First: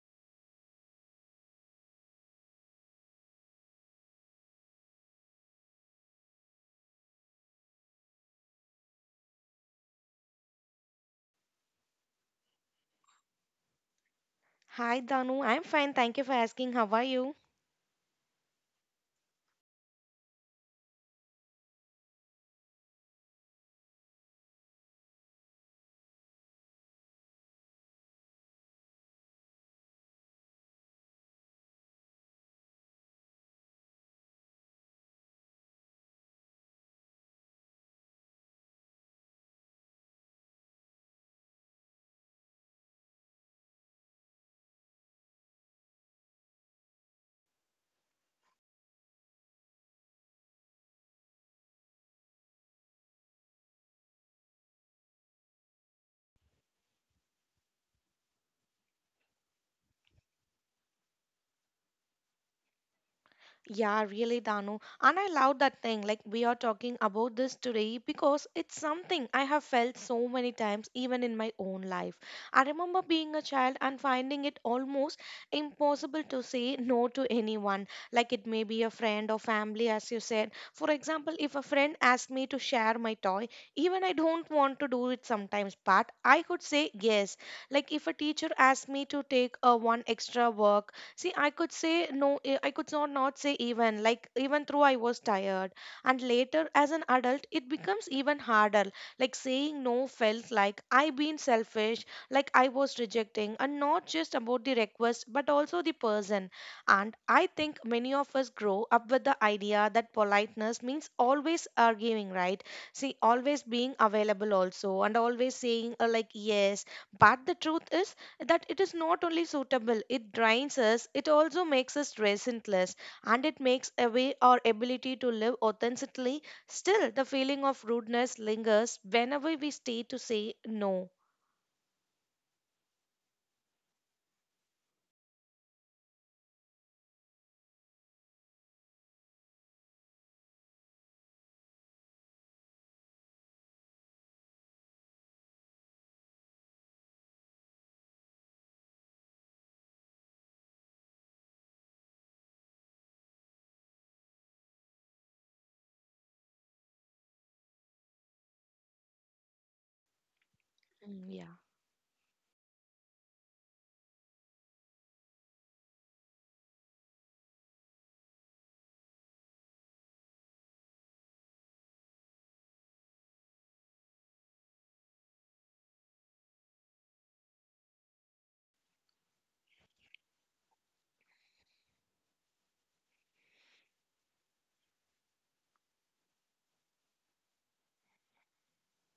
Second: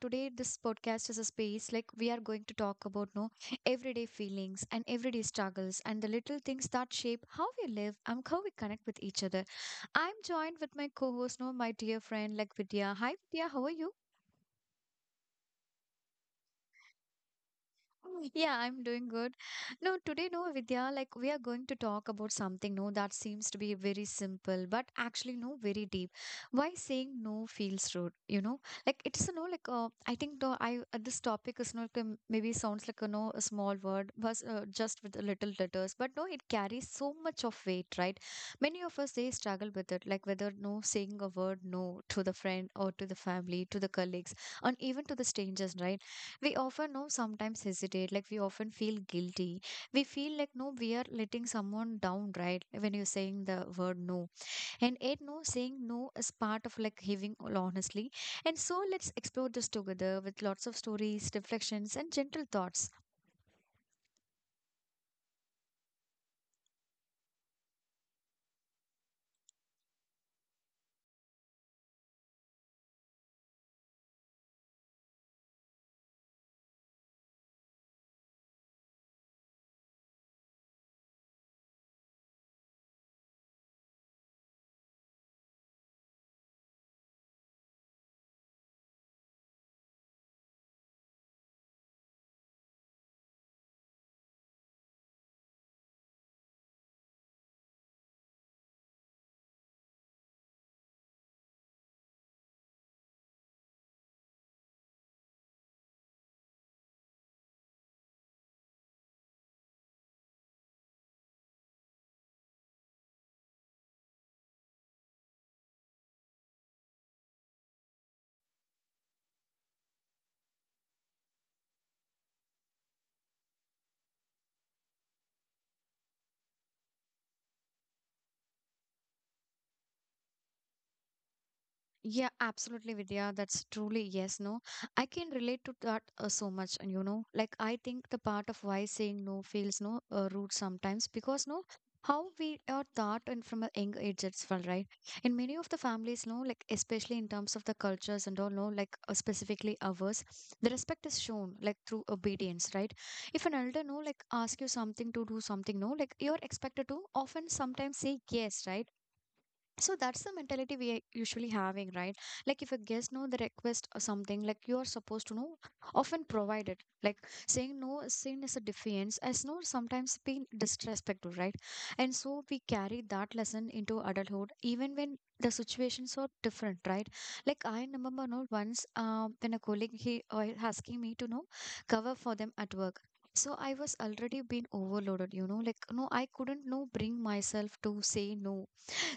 today, this podcast is a space like we are going to talk about no everyday feelings and everyday struggles and the little things that shape how we live and how we connect with each other. I'm joined with my co-host, no, my dear friend like Vidya. Hi, Vidya. How are you? Hi, Danu. I'm fine. Thank you for asking. How are you? Oh, yeah, I'm doing good. No, today, no, Vidya, like we are going to talk about something, no, that seems to be very simple, but actually, no, very deep. Why saying no feels rude, you know? Like it's I think the I this topic is not maybe sounds like a no a small word, but just with the little letters, but no, it carries so much of weight, right? Many of us they struggle with it, like whether no saying a word no to the friend or to the family, to the colleagues, and even to the strangers, right? We often know sometimes hesitate, like we often feel guilty, we feel like no we are letting someone down, right, when you're saying the word no. And it no saying no is part of like giving all honestly. And so let's explore this together with lots of stories, reflections, and gentle thoughts. Yeah, really, Danu. And I love that thing. Like, we are talking about this today because it's something I have felt so many times, even in my own life. I remember being a child and finding it almost impossible to say no to anyone. Like, it may be a friend or family, as you said. For example, if a friend asked me to share my toy, even I don't want to do it sometimes, but I could say yes. Like, if a teacher asked me to take a one extra work, see, I could say no, I could not, not say even, like, even though I was tired. And later, as an adult, it becomes even harder. Like, saying no felt like I been selfish, like I was rejecting, and not just about the request, but also the person. And I think many of us grow up with the idea that politeness means always arguing, right? See, always being available also, and always saying, like, yes. But the truth is, that it is not only suitable, it drains us, it also makes us resentless, and it makes away our ability to live authentically. Still, the feeling of rudeness lingers whenever we stay to say no. Yeah, absolutely, Vidya. That's truly yes, no. I can relate to that so much, and you know, like I think the part of why saying no feels no rude sometimes because no, how we are taught and from a young age as well, right? In many of the families, no, like especially in terms of the cultures and all, no, like specifically ours, the respect is shown like through obedience, right? If an elder no, like ask you something to do something, no, like you're expected to often sometimes say yes, right? So that's the mentality we are Mm, usually yeah. having, right? Like if a guest know the request or something, like you are supposed to know, often provide it. Like saying no is seen as a defiance, as no sometimes being disrespectful, right? And so we carry that lesson into adulthood, even when the situations are different, right? Like I remember no once when a colleague he asking me to know cover for them at work. So I was already been overloaded, you know, like no, I couldn't no bring myself to say no,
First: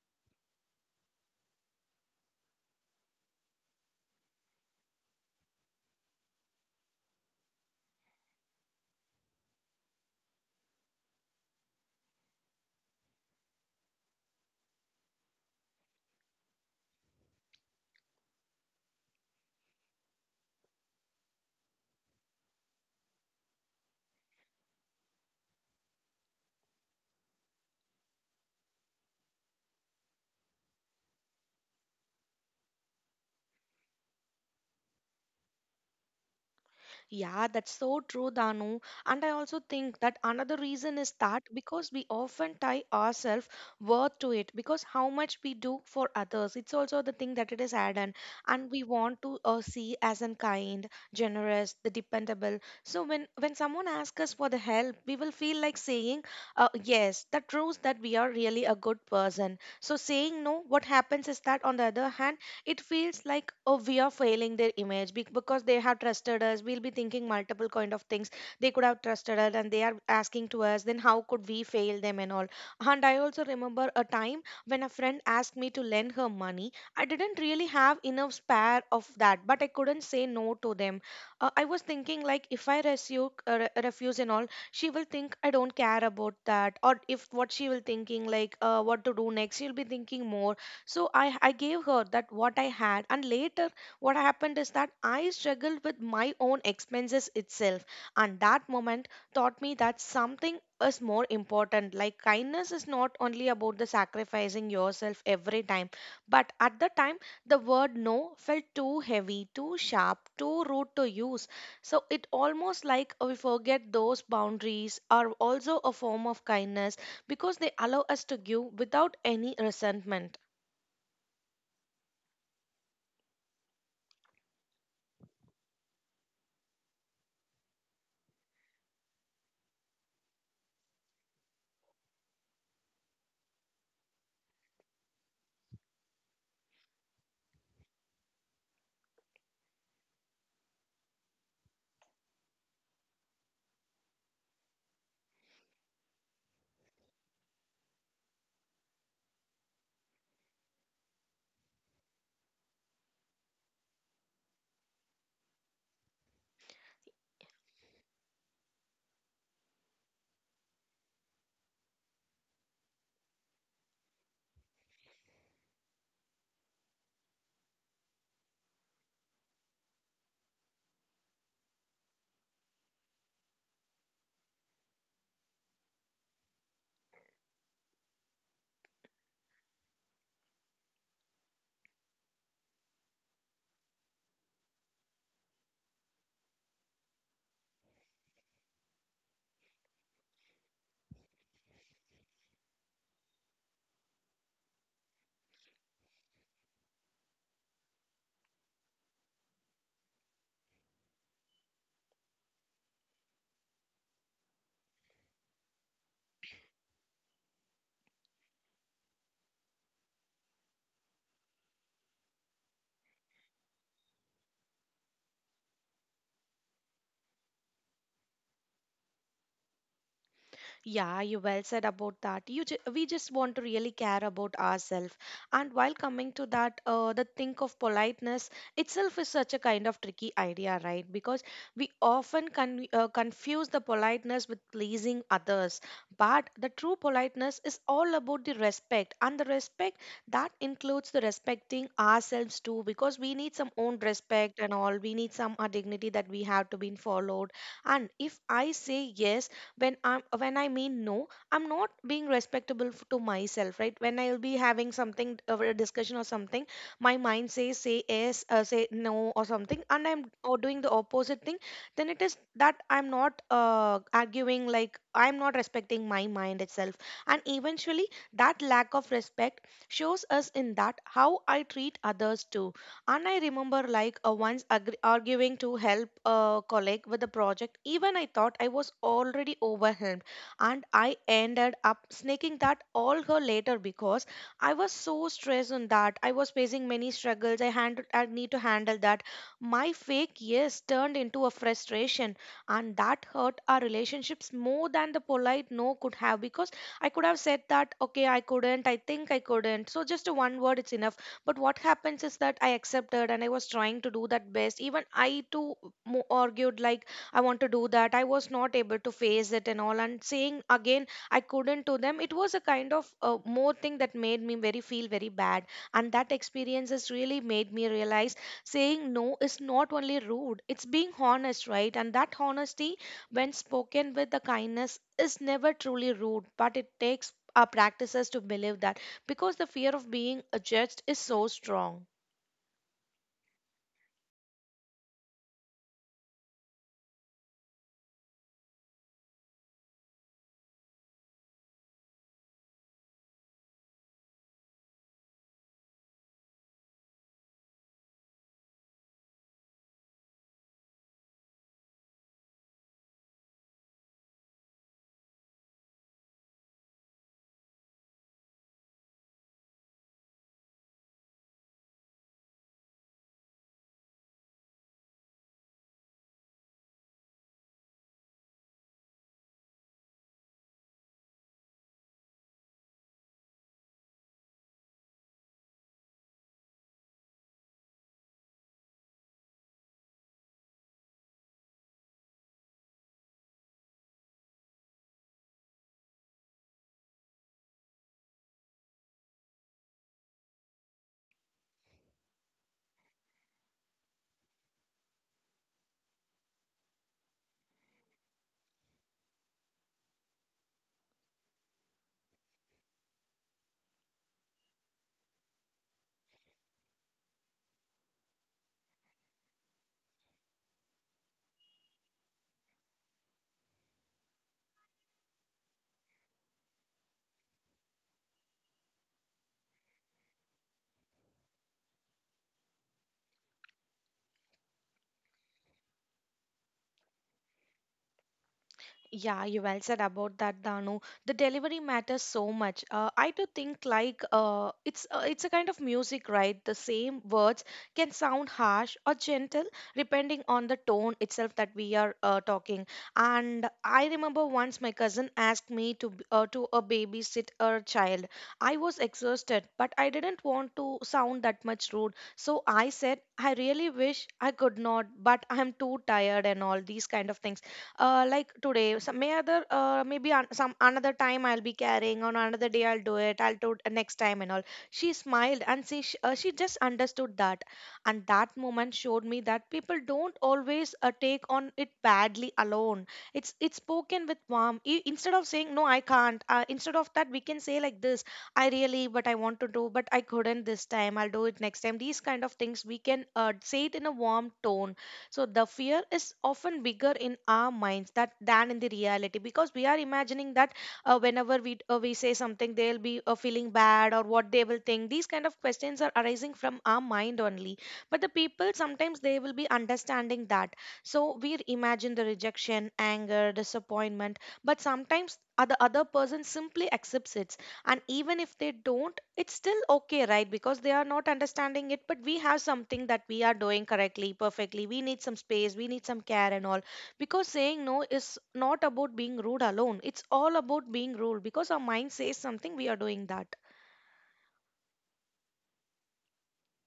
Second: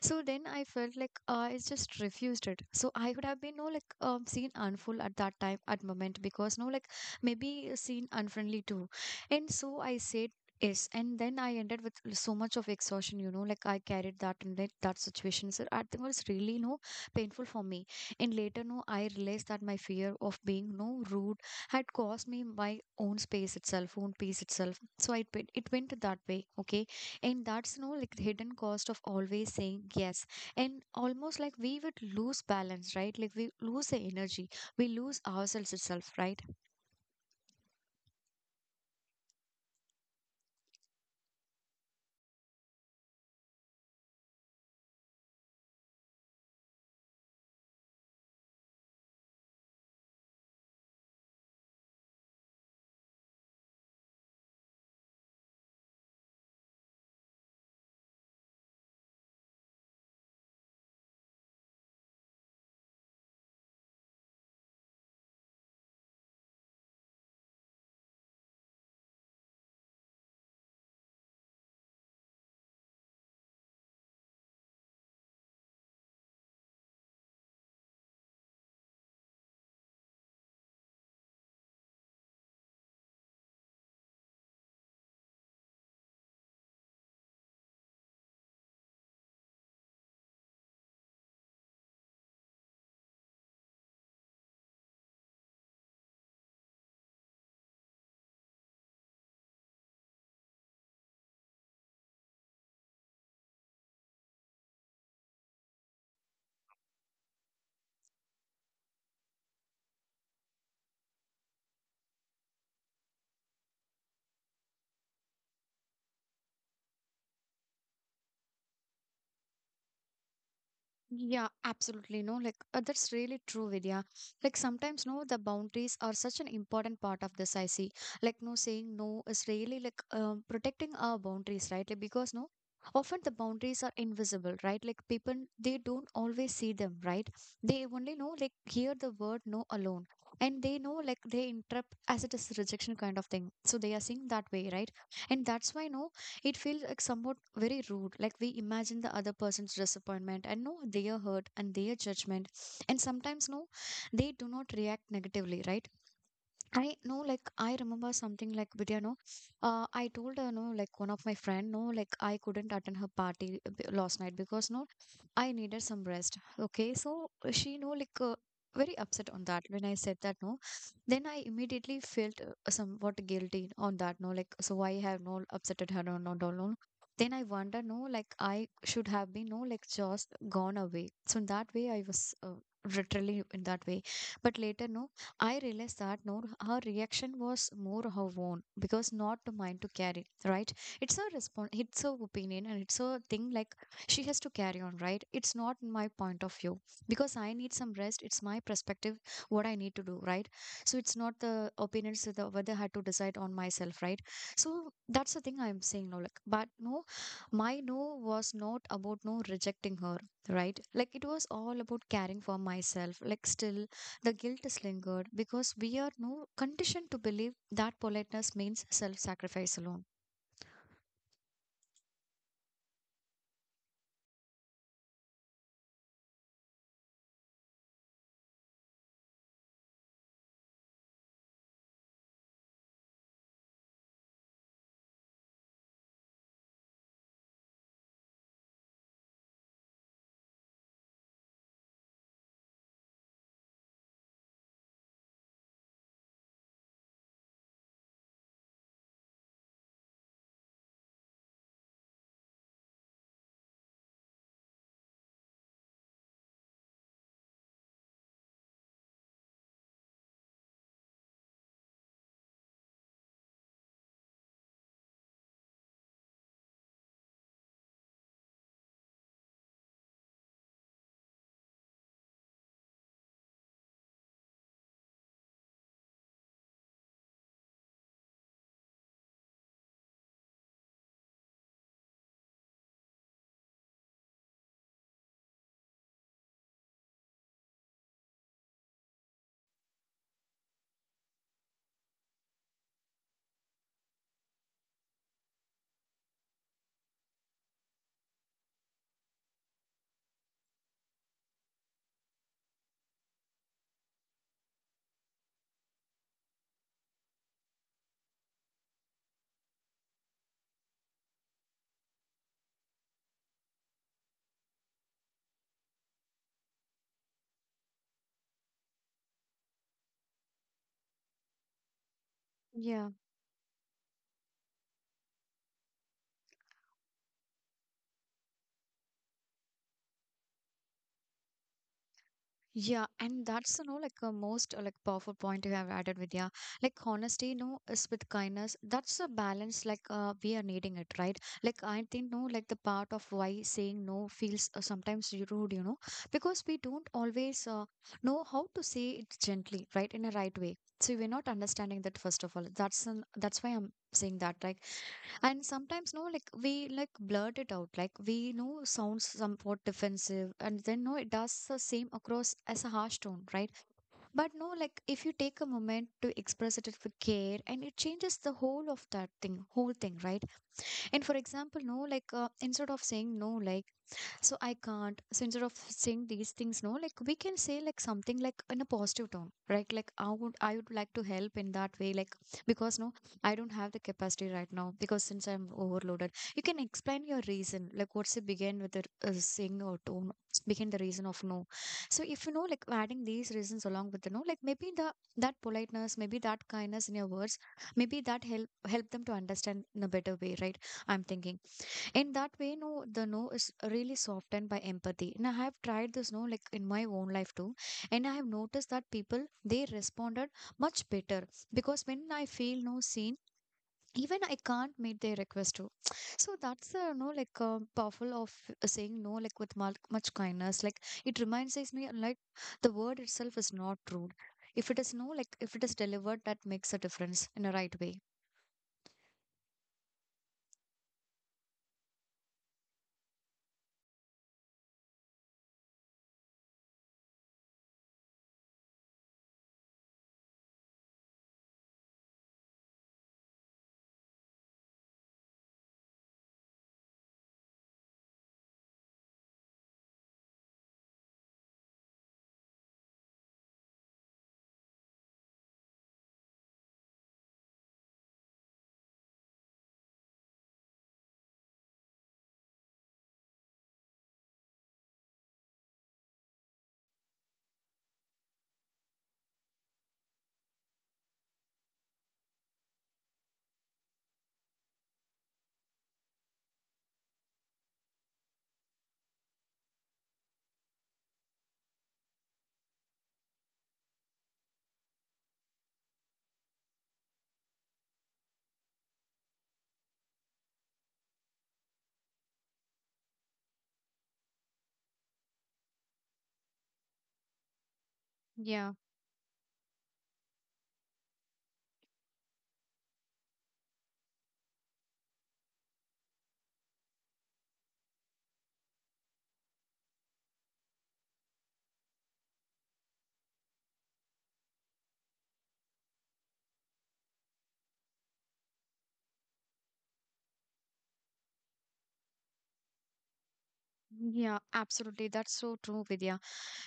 so then I felt like I just refused it. So I would have been no like seen unful at that time at moment because no like maybe seen unfriendly too. And so I said yes, and then I ended with so much of exhaustion. You know, like I carried that in like, that situation. So I think it was really no painful for me. And later no, I realized that my fear of being no rude had caused me my own space itself, own peace itself. So it went that way. Okay, and that's no like the hidden cost of always saying yes, and almost like we would lose balance, right, like we lose the energy, we lose ourselves itself, right? Yeah, that's so true, Danu. And I also think that another reason is that because we often tie ourselves worth to it, because how much we do for others, it's also the thing that it is added, and we want to see as in kind, generous, the dependable. So when someone asks us for the help, we will feel like saying, yes, that proves that we are really a good person. So saying no, what happens is that on the other hand, it feels like, oh, we are failing their image because they have trusted us. We'll be thinking multiple kind of things. They could have trusted us and they are asking to us, then how could we fail them and all. And I also remember a time when a friend asked me to lend her money. I didn't really have enough spare of that, but I couldn't say no to them. I was thinking like, if I refuse and all, she will think I don't care about that, or if what she will thinking like, what to do next, she'll be thinking more. So I gave her that what I had. And later, what happened is that I struggled with my own expenses itself. And that moment taught me that something is more important. Like, kindness is not only about the sacrificing yourself every time, but at the time, the word no felt too heavy, too sharp, too rude to use. So it almost like we forget those boundaries are also a form of kindness because they allow us to give without any resentment. Yeah, absolutely. No, like that's really true, Vidya. Like sometimes, no, the boundaries are such an important part of this. I see, like, no, saying no is really like protecting our boundaries, right? Like, because, no, often the boundaries are invisible, right? Like, people they don't always see them, right? They only know, like, hear the word no alone, and they know, like, they interrupt as it is rejection kind of thing. So they are seeing that way, right? And that's why, no, it feels like somewhat very rude, like we imagine the other person's disappointment and know their hurt and their judgment, and sometimes no they do not react negatively, right? I know, like, I remember something like Vidya, no, I told her, no, like, one of my friend, no, like, I couldn't attend her party last night because, no, I needed some rest. Okay, so she, no, like, very upset on that when I said that, no. Then I immediately felt somewhat guilty on that, no, like, so I have no upsetted her, no, not all, no. Then I wonder, no, like, I should have been, no, like, just gone away. So in that way, I was literally in that way. But later, no. I realized that no, her reaction was more her own because not mine to carry, right? It's her response, it's her opinion, and it's her thing. Like she has to carry on, right? It's not my point of view because I need some rest. It's my perspective, what I need to do, right? So it's not the opinions of the whether I had to decide on myself, right? So that's the thing I'm saying now. Like, but no, my no was not about no rejecting her, right? Like it was all about caring for myself, like still the guilt is lingered because we are no conditioned to believe that politeness means self-sacrifice alone. Yeah, you well said about that. We just want to really care about ourselves. And while coming to that, the think of politeness itself is such a kind of tricky idea, right? Because we often confuse the politeness with pleasing others. But the true politeness is all about the respect, and the respect that includes the respecting ourselves too, because we need some own respect and all. We need some dignity that we have to be followed. And if I say yes when I mean no, I'm not being respectable to myself, right? When I'll be having something, a discussion or something, my mind says say yes, say no or something, and I'm or doing the opposite thing, then it is that I'm not, arguing, like I'm not respecting my mind itself. And eventually, that lack of respect shows us in that how I treat others too. And I remember like, once agr arguing to help a colleague with a project. Even I thought I was already overwhelmed, and I ended up snaking that all her later because I was so stressed on that. I was facing many struggles. I handled. I need to handle that. My fake yes turned into a frustration, and that hurt our relationships more than the polite no could have, because I could have said that, okay, I couldn't. I think I couldn't. So just a one word, it's enough. But what happens is that I accepted and I was trying to do that best, even I too argued like I want to do that, I was not able to face it and all, and saying again I couldn't to them, it was a kind of, more thing that made me very feel very bad. And that experience has really made me realize saying no is not only rude, it's being honest, right? And that honesty, Yeah. when spoken with the kindness, is never truly rude, but it takes our practices to believe that, because the fear of being, judged is so strong. Yeah, and that's you know like a most like powerful point you have added, Vidya. Like honesty, no, is with kindness. That's a balance. Like we are needing it, right? Like I think no, like the part of why saying no feels sometimes rude, you know, because we don't always know how to say it gently, right, in a right way. So we're not understanding that first of all. That's why I'm saying that, right? And sometimes, no, like we like blurt it out, like we know sounds somewhat defensive, and then no, it does the same across as a harsh tone, right? But no, like if you take a moment to express it with care, and it changes the whole of that thing, whole thing, right? And for example no like instead of saying no like so I can't, so instead of saying these things no like we can say like something like in a positive tone, right? Like I would like to help in that way like because no I don't have the capacity right now because since I'm overloaded. You can explain your reason, like what's the begin with the saying or tone, begin the reason of no. So if you know like adding these reasons along with the no like maybe the that politeness, maybe that kindness in your words, maybe that help them to understand in a better way, right? I'm thinking. In that way, no, the no is really softened by empathy. And I have tried this no, like in my own life too. And I have noticed that people they responded much better because when I feel no seen, even I can't meet their request too. So that's the no like powerful of saying no like with much kindness. Like it reminds me like the word itself is not rude. If it is no like if it is delivered, that makes a difference in a right way. Yeah, you well said about that, Danu. The delivery matters so much. I do think like, it's a kind of music, right? The same words can sound harsh or gentle depending on the tone itself that we are, talking. And I remember once my cousin asked me to to a babysit a child. I was exhausted, but I didn't want to sound that much rude, so I said I really wish I could not, but I'm too tired and all these kind of things. Like, today some may other, maybe on some another time, I'll be carrying on another day, I'll do it, I'll do it next time and all. She smiled and she just understood that. And that moment showed me that people don't always, take on it badly alone. It's spoken with warmth. Instead of saying no I can't, instead of that we can say like this, I really but I want to do, but I couldn't this time, I'll do it next time, these kind of things we can, say it in a warm tone. So the fear is often bigger in our minds that than in the reality, because we are imagining that, whenever we say something, they'll be, feeling bad or what they will think. These kind of questions are arising from our mind only. But the people Yeah. sometimes they will be understanding that. So we imagine the rejection, anger, disappointment, but sometimes other person simply accepts it. And even if they don't, it's still okay, right? Because they are not understanding it, but we have something that we are doing correctly, perfectly. We need some space, we need some care and all, because saying no is not about being rude alone, it's all about being rude because our mind says something, we are doing that. Yeah, absolutely. That's so true, Vidya.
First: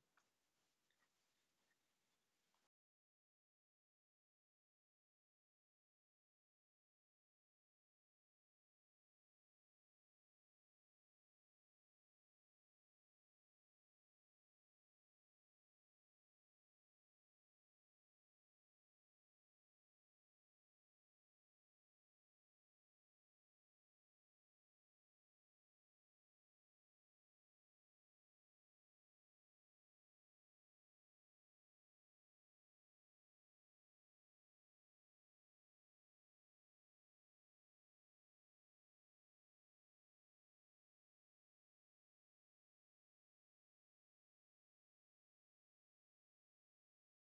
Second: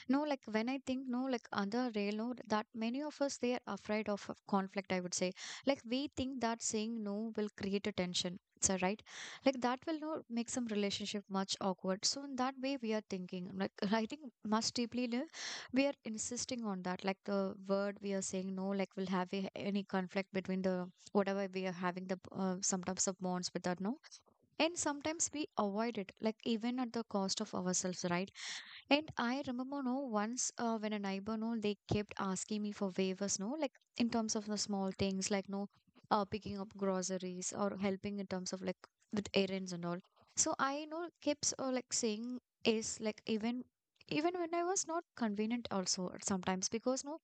No, like when I think, no, like other railroad that many of us they are afraid of conflict, I would say. Like we think that saying no will create a tension. So right? Like that will not make some relationship much awkward. So in that way we are thinking. Like I think much deeply we are insisting on that. Like the word we are saying no, like will have a, any conflict between the whatever we are having the sometimes of bonds with that no. And sometimes we avoid it, like even at the cost of ourselves, right? And I remember, no, once when a neighbor, no, they kept asking me for waivers, no, like in terms of the small things, like, no, picking up groceries or helping in terms of like with errands and all. So I, know, kept like saying is like even when I was not convenient also sometimes because no,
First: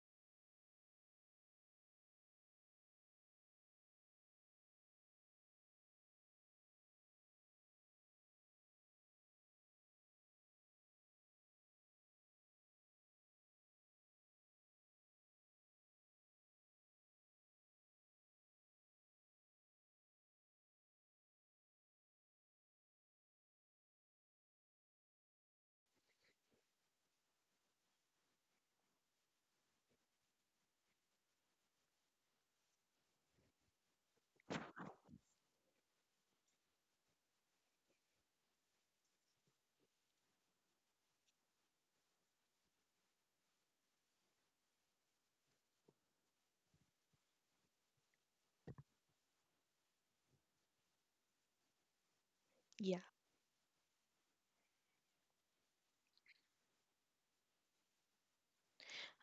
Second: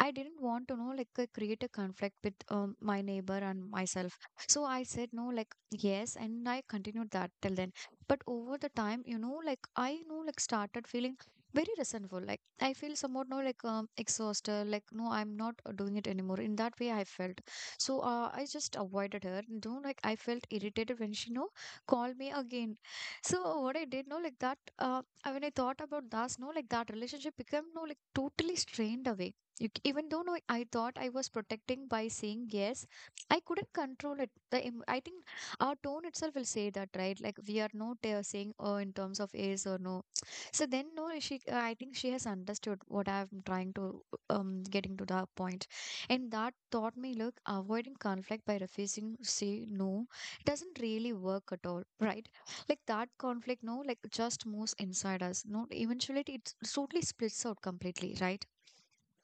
I didn't want to know, like, create a conflict with my neighbor and myself. So I said no, like, yes, and I continued that till then. But over the time, you know, like, I know, like, started feeling very resentful. Like, I feel somewhat, no, like, exhausted. Like, no, I'm not doing it anymore. In that way, I felt. So I just avoided her. You know, like, I felt irritated when she, no, called me again. So what I did, no, like, that, when I thought about that, no, like, that relationship became, no, like, totally strained away, you, even though no, I thought I was protecting by saying yes, I couldn't control it. I think our tone itself will say that, right? Like we are not saying oh in terms of yes or no. So then no, she. I think she has understood what I'm trying to getting to that point, and that taught me look avoiding conflict by refusing to say no doesn't really work at all, right? Like Yeah. that conflict, no, like just moves inside us. No, eventually it totally splits out completely, right?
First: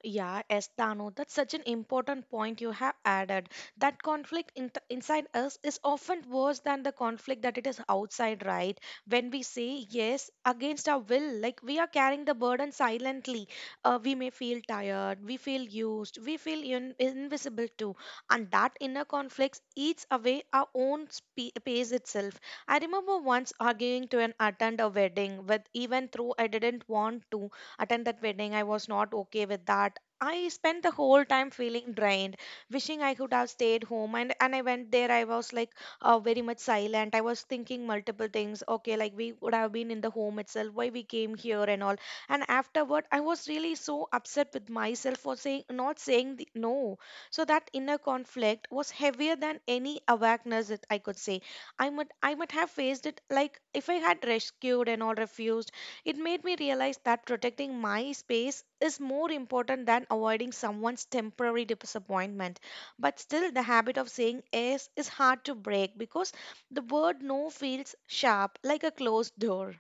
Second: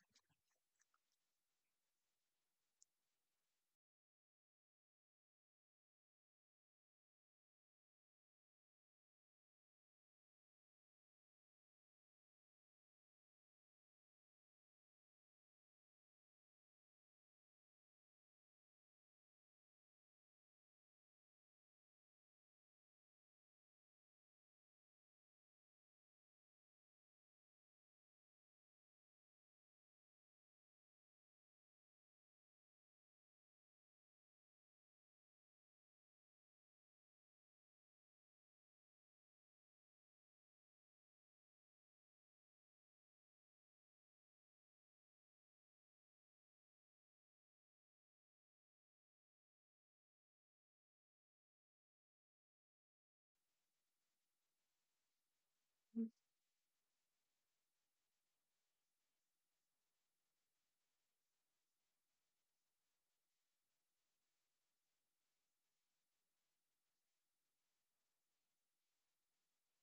Yeah, yes, Dano, that's such an important point you have added. That conflict in inside us is often worse than the conflict that it is outside, right? When we say yes against our will, like we are carrying the burden silently. We may feel tired, we feel used, we feel invisible too. And that inner conflict eats away our own pace itself. I remember once arguing to an attend a wedding with, even though I didn't want to attend that wedding, I was not okay with that. I spent the whole time feeling drained, wishing I could have stayed home. And I went there, I was like, very much silent. I was thinking multiple things. Okay, like we would have been in the home itself, why we came here and all. And afterward, I was really so upset with myself for saying not saying the, no. So that inner conflict was heavier than any awareness that I could say. I might have faced it, like if I had rescued and all refused. It made me realize that protecting my space is more important than avoiding someone's temporary disappointment. But still, the habit of saying yes is hard to break because the word no feels sharp, like a closed door.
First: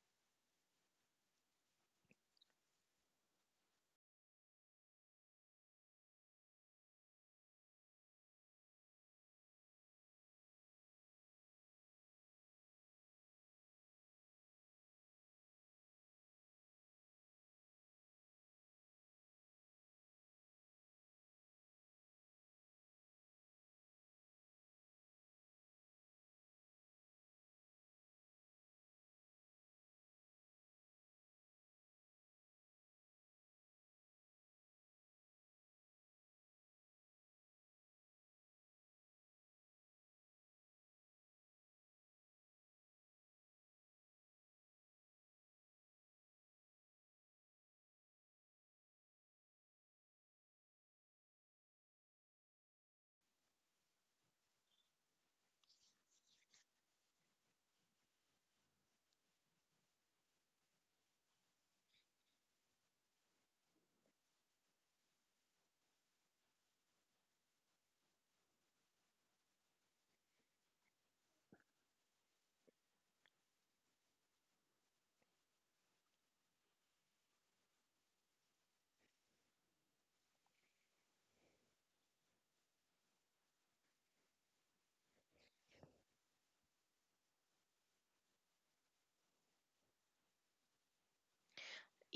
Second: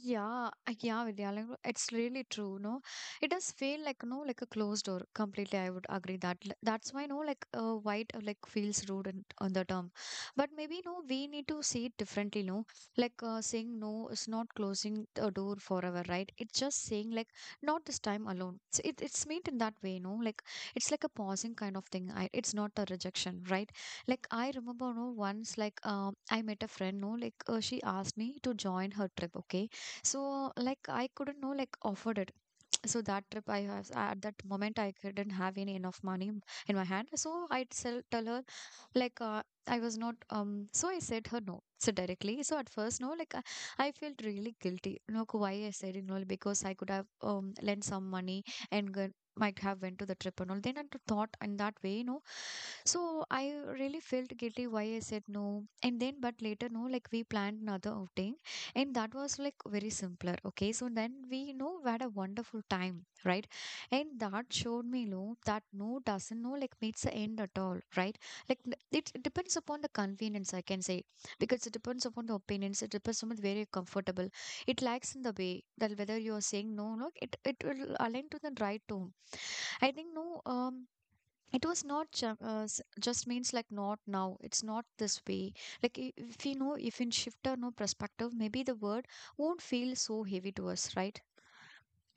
Yeah, yeah, Vidya, like, it's really true, no? It does feel like, no, like a closed door. Completely, I would agree that. That's why, no, white, like, feels rude in, on the term. But maybe, no, we need to see it differently, no? Like, saying no is not closing a door forever, right? It's just saying, like, not this time alone. It's meant in that way, no? Like, it's like a pausing kind of thing. It's not a rejection, right? Like, I remember, no, once, like, I met a friend, no, like, she asked me to join her trip, okay? So like I couldn't know like afford it. So that trip I have at that moment I couldn't have any enough money in my hand. So tell her like I was not. So I said her no. So directly. So at first no like I felt really guilty. Look why I said no because I could have lent some money and might have went to the trip and all. Then I thought in that way no so I really felt guilty why I said no. And then, but later, no, like we planned another outing, and that was like very simpler. Okay, so then we you know had a wonderful time, right? And that showed me, no, that no doesn't no like meets the end at all, right? Like it depends upon the convenience, I can say, because it depends upon the opinions. It depends upon where you're comfortable. It lacks in the way that whether you are saying no, no, it will align to the right tone. I think no. It was not just means like not now it's not this way like if we know if in shift or no perspective maybe the word won't feel so heavy to us, right?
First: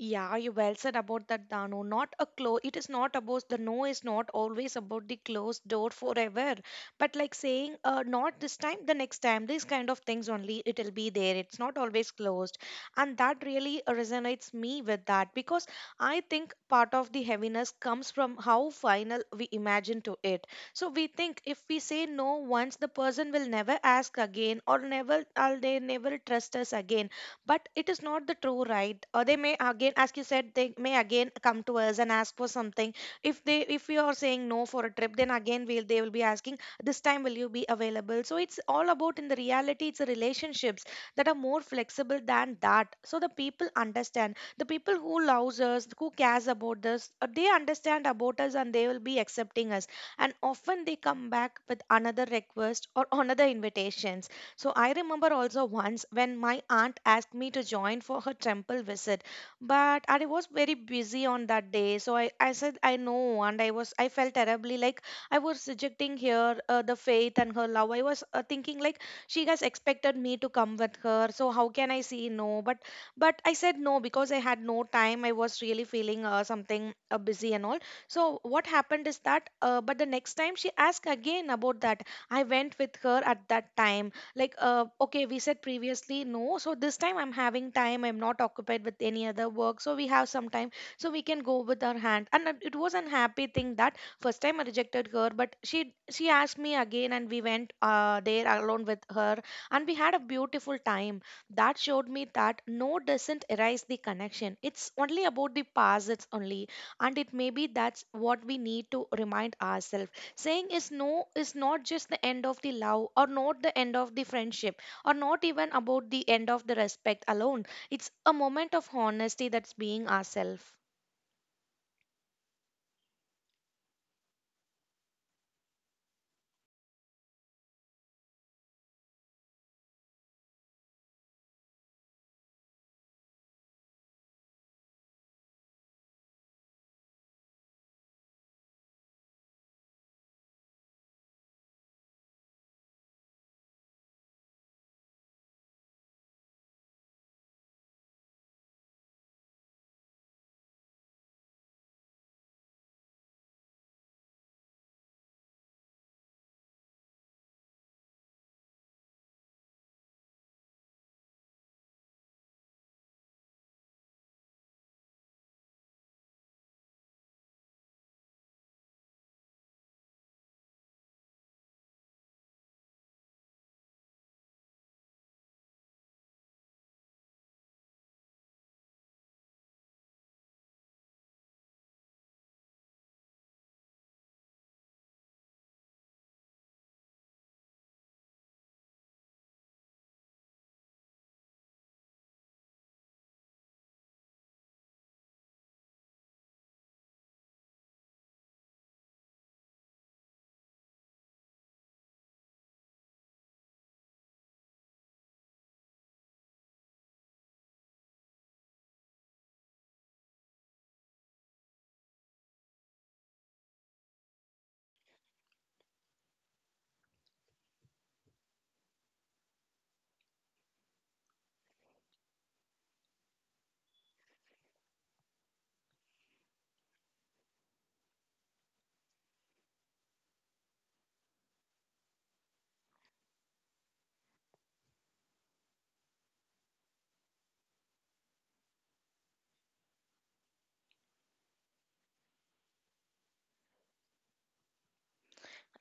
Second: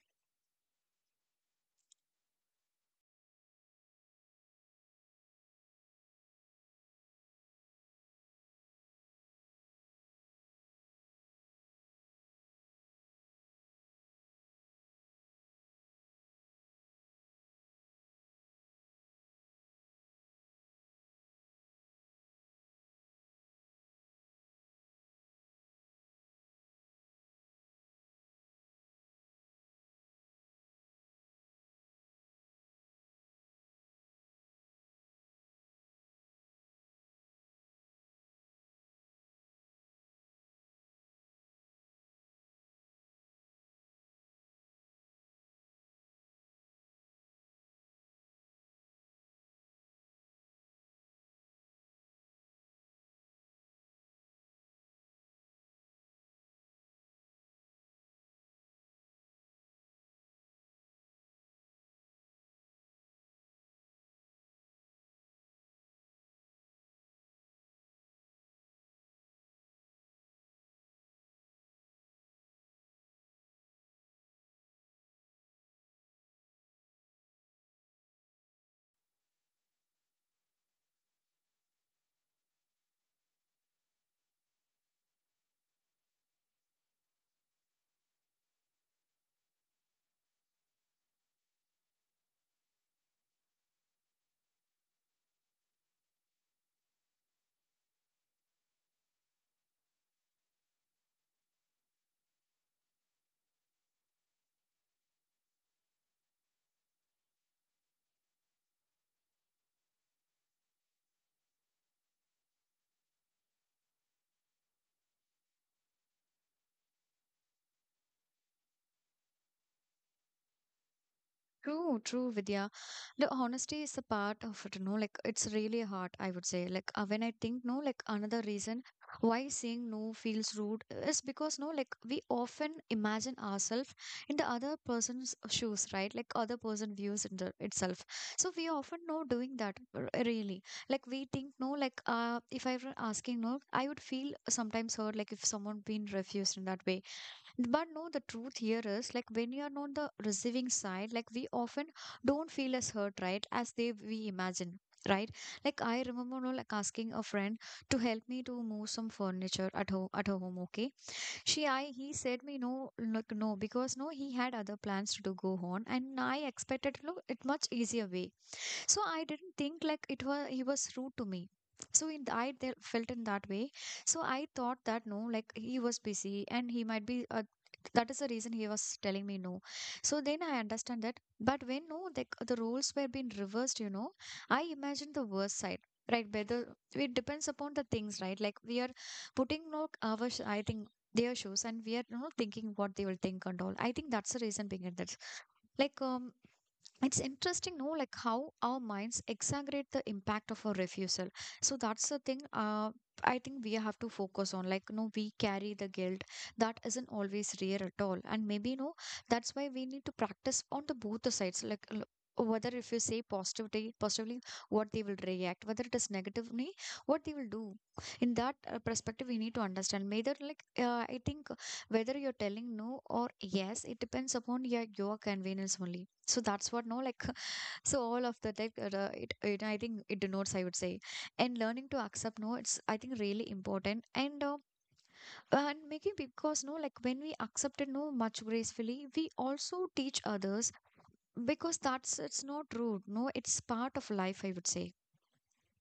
Yeah, you well said about that, Dano. Not a close, it is not about the no is not always about the closed door forever. But like saying, not this time, the next time, these kind of things only, it'll be there. It's not always closed. And that really resonates me with that, because I think part of the heaviness comes from how final we imagine to it. So we think if we say no once, the person will never ask again or never, or they never trust us again, but it is not the true right. Or they may again, as you said, they may again come to us and ask for something. If we are saying no for a trip, then again will they will be asking this time will you be available? So it's all about in the reality it's the relationships that are more flexible than that. So the people understand, the people who loves us, who cares about us, they understand about us and they will be accepting us, and often they come back with another request or another invitations. So I remember also once when my aunt asked me to join for her temple visit, but I was very busy on that day. So I said I know, and I felt terribly like I was rejecting here the faith and her love. I was thinking like she has expected me to come with her, so how can I say no? But I said no because I had no time. I was really feeling something busy and all. So what happened is that, but the next time she asked again about that. I went with her at that time like okay, we said previously no, so this time I'm having time, I'm not occupied with any other work, so we have some time, so we can go with our hand. And it was an happy thing that first time I rejected her, but she asked me again and we went there alone with her, and we had a beautiful time. That showed me that no doesn't erase the connection, it's only about the past, it's only, and it may be that's what we need to remind ourselves. Saying is no is not just the end of the love or not the end of the friendship or not even about the end of the respect alone. It's a moment of honesty that's being ourselves. True, true, Vidya. The honesty is a part of it, no? Like, it's really hard, I would say. Like, when I think, no, like, another reason why saying no feels rude is because, no, like, we often imagine ourselves in the other person's shoes, right? Like, other person views in the, itself. So, we often know doing that, really. Like, we think, no, like, if I were asking, no, I would feel sometimes hurt, like, if someone been refused in that way but no, the truth here is like when you are on the receiving side, like we often don't feel as hurt, right? As they we imagine, right? Like I remember no, like asking a friend to help me to move some furniture at home at her home, okay? She I he said me no like no because no he had other plans to do go on and I expected look it much easier way. So I didn't think like it was he was rude to me. So in I there felt in that way. So I thought that no, like he was busy and he might be. That is the reason he was telling me no. So then I understand that. But when no, the roles were being reversed, you know, I imagined the worst side. Right, whether it depends upon the things, right? Like we are putting no our I think their shoes and we are you know thinking what they will think and all. I think that's the reason behind that like it's interesting no like how our minds exaggerate the impact of a refusal. So that's the thing, I think we have to focus on like no we carry the guilt that isn't always real at all and maybe no that's why we need to practice on the both the sides like whether if you say positivity positively what they will react whether it is negatively what they will do in that perspective we need to understand whether like I think whether you're telling no or yes it depends upon your convenience only. So that's what no like so all of that like it, it I think it denotes I would say. And learning to accept no it's I think really important, and making because no like when we accept it no much gracefully we also teach others because that's it's not rude no it's part of life I would say.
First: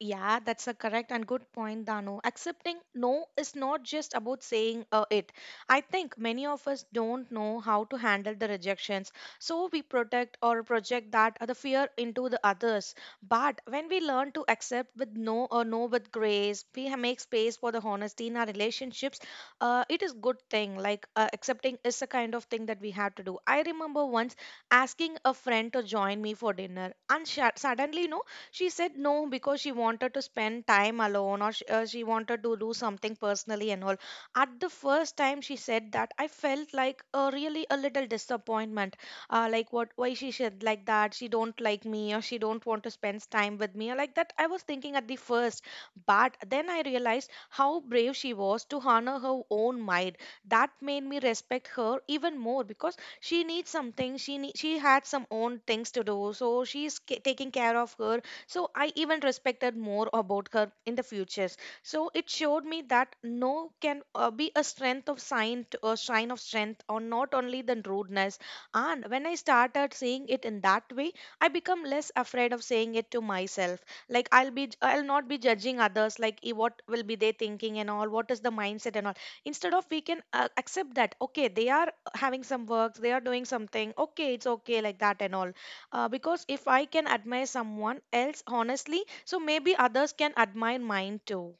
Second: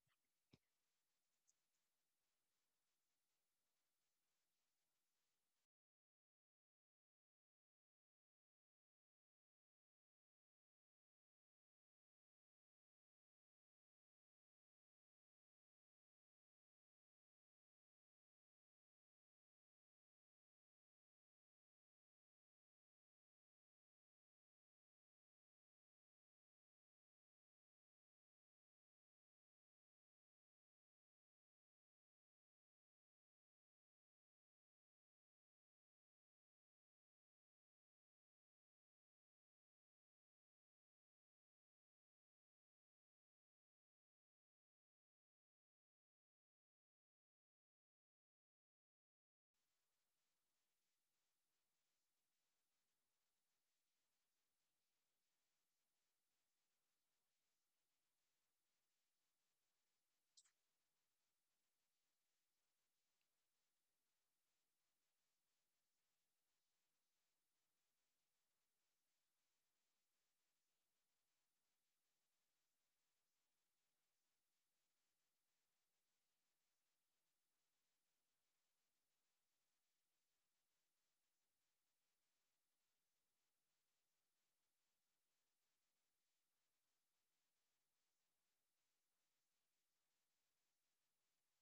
Yeah, that's a correct and good point, Dano. Accepting no is not just about saying it. I think many of us don't know how to handle the rejections, so we protect or project that the fear into the others. But when we learn to accept with no or no with grace, we make space for the honesty in our relationships. It is good thing. Like accepting is a kind of thing that we have to do. I remember once asking a friend to join me for dinner, and suddenly, no, she said no because she wanted to spend time alone, or she wanted to do something personally and all. At the first time she said that, I felt like a really a little disappointment. Like what why she said like that, she don't like me or she don't want to spend time with me or like that. I was thinking at the first, but then I realized how brave she was to honor her own mind. That made me respect her even more because she needs something. She need, she had some own things to do, so she's taking care of her, so I even respected more about her in the futures. So it showed me that no can be a strength of sign, to, a sign of strength, or not only than rudeness. And when I started seeing it in that way, I become less afraid of saying it to myself. Like I'll be, I'll not be judging others. Like eh, what will be they thinking and all? What is the mindset and all? Instead of we can accept that okay, they are having some works, they are doing something. Okay, it's okay like that and all, because if I can admire someone else honestly, so maybe others can admire mine too.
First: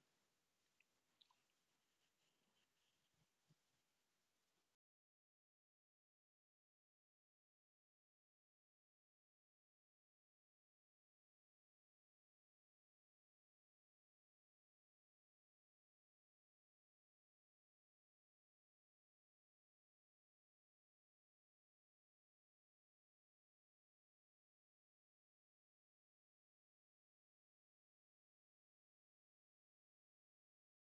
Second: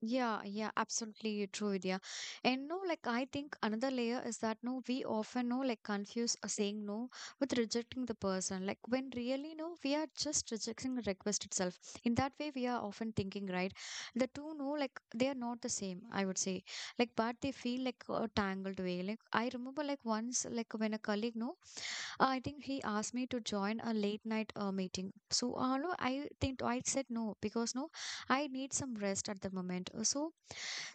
Yeah, yeah, absolutely true, Vidya. And no, like I think another layer is that no, we often no, like confuse a saying no with rejecting the person. Like when really no, we are just rejecting the request itself. In that way, we are often thinking, right? The two no, like they are not the same, I would say. Like, but they feel like a tangled way. Like I remember like once, like when a colleague no, I think he asked me to join a late night meeting. So no, I think I said no because no, I need some rest at the moment.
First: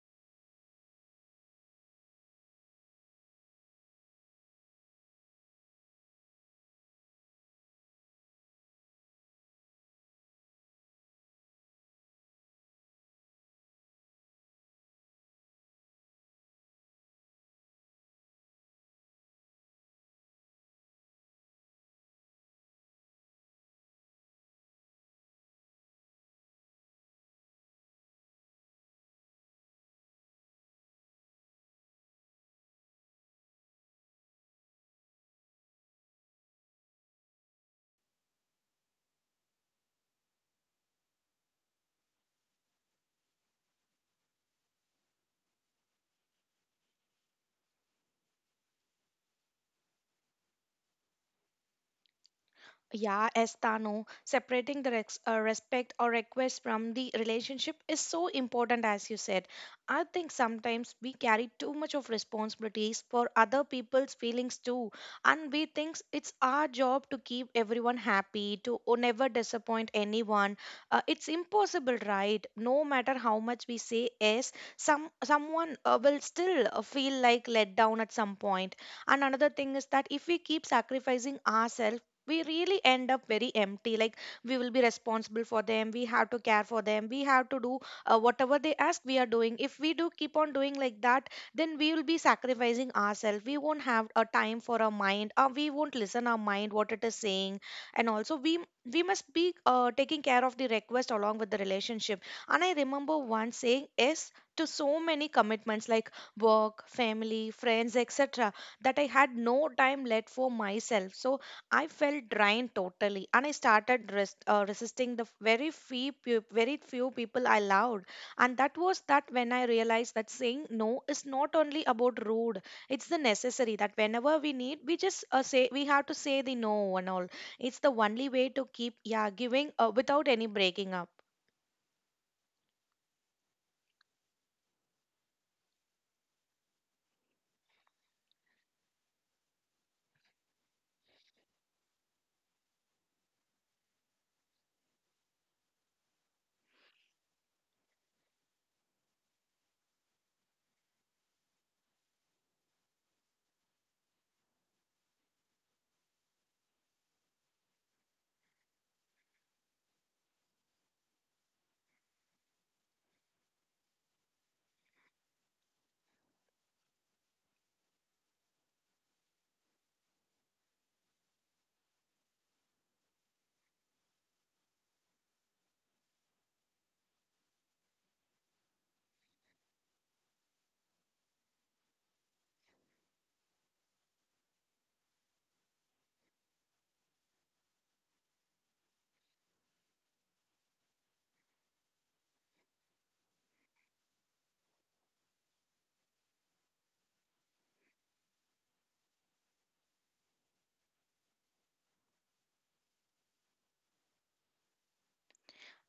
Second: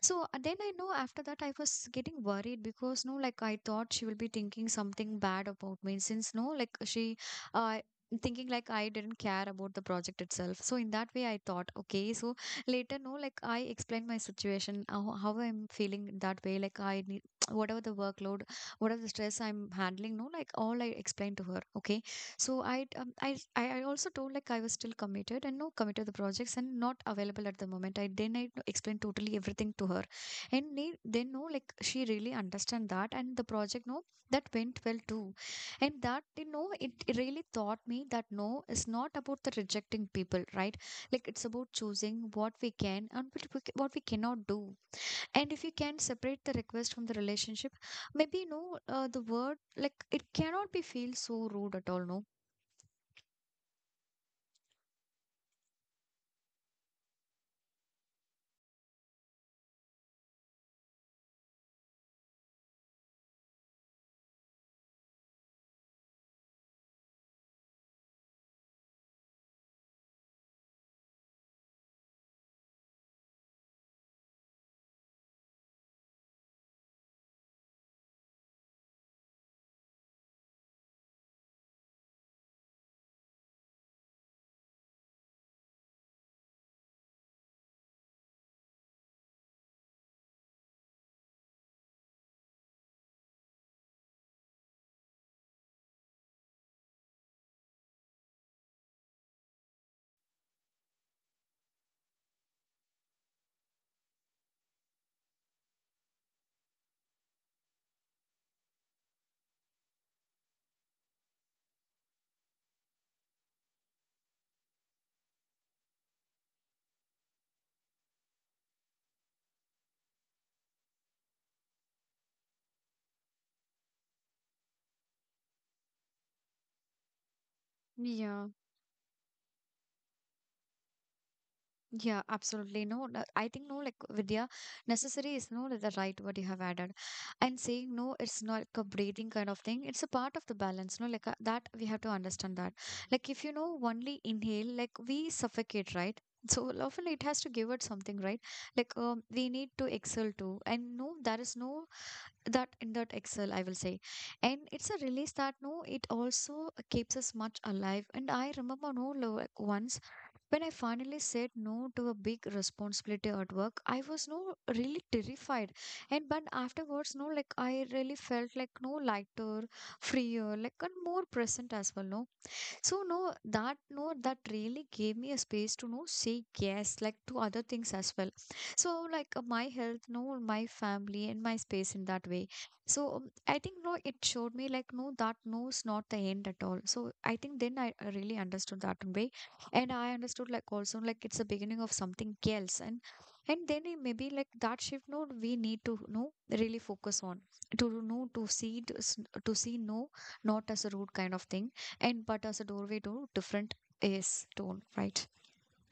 So then I know after that I was getting worried because no, like I thought she will be thinking something bad about me since no, like uh, thinking like I didn't care about the project itself. So in that way I thought, okay. So later no, like I explained my situation, how I'm feeling in that way. Like I need whatever the workload, whatever the stress I'm handling, no, like all I explained to her. Okay. So I I also told like I was still committed and no committed to the projects and not available at the moment. I then I explained totally everything to her, and they then no like she really understand that and the project no that went well too, and that you know it really taught me that no is not about the rejecting people, right? Like it's about choosing what we can and what what we cannot do, and if you can separate the request from the relationship maybe no the word like it cannot be feel so rude at all, no? Yeah, Estano, separating the rex respect or request from the relationship is so important, as you said. I think sometimes we carry too much of responsibilities for other people's feelings too, and we think it's our job to keep everyone happy, to never disappoint anyone. It's impossible, right? No matter how much we say yes, someone will still feel like let down at some point. And another thing is that if we keep sacrificing ourselves, we really end up very empty. Like we will be responsible for them, we have to care for them, we have to do whatever they ask, we are doing. If we do keep on doing like that, then we will be sacrificing ourselves, we won't have a time for our mind or we won't listen our mind what it is saying. And also we must be taking care of the request along with the relationship. And I remember once saying yes to so many commitments like work, family, friends, etc., that I had no time left for myself. So I felt drained totally, and I started resisting the very few people I loved. And that was that when I realized that saying no is not only about rude; it's the necessary that whenever we need, we just say, we have to say the no and all. It's the only Yeah, way to keep yeah giving without any breaking up. yeah, absolutely. No, no, I think no, like Vidya, necessary is no the right word you have added. And saying no, it's not like a breathing kind of thing. It's a part of the balance, no, like that we have to understand that. Like if you know only inhale, like we suffocate, right? So often it has to give it something, right? Like we need to exhale too. And no, there is no that in that excel I will say. And it's a release that no it also keeps us much alive, and I remember no like once when I finally said no to a big responsibility at work, I was no really terrified. And but afterwards, no, like I really felt like no lighter, freer, like and more present as well. No, so no, that no, that really gave me a space to know say yes, like to other things as well. So like my health, no, my family and my space in that way. So I think no, it showed me like no, that no's not the end at all. So I think then I really understood that way, and I understood like also like it's the beginning of something else, and then it maybe like that shift no, we need to know really focus on to know to see no not as a root kind of thing and but as a doorway to different is tone, right?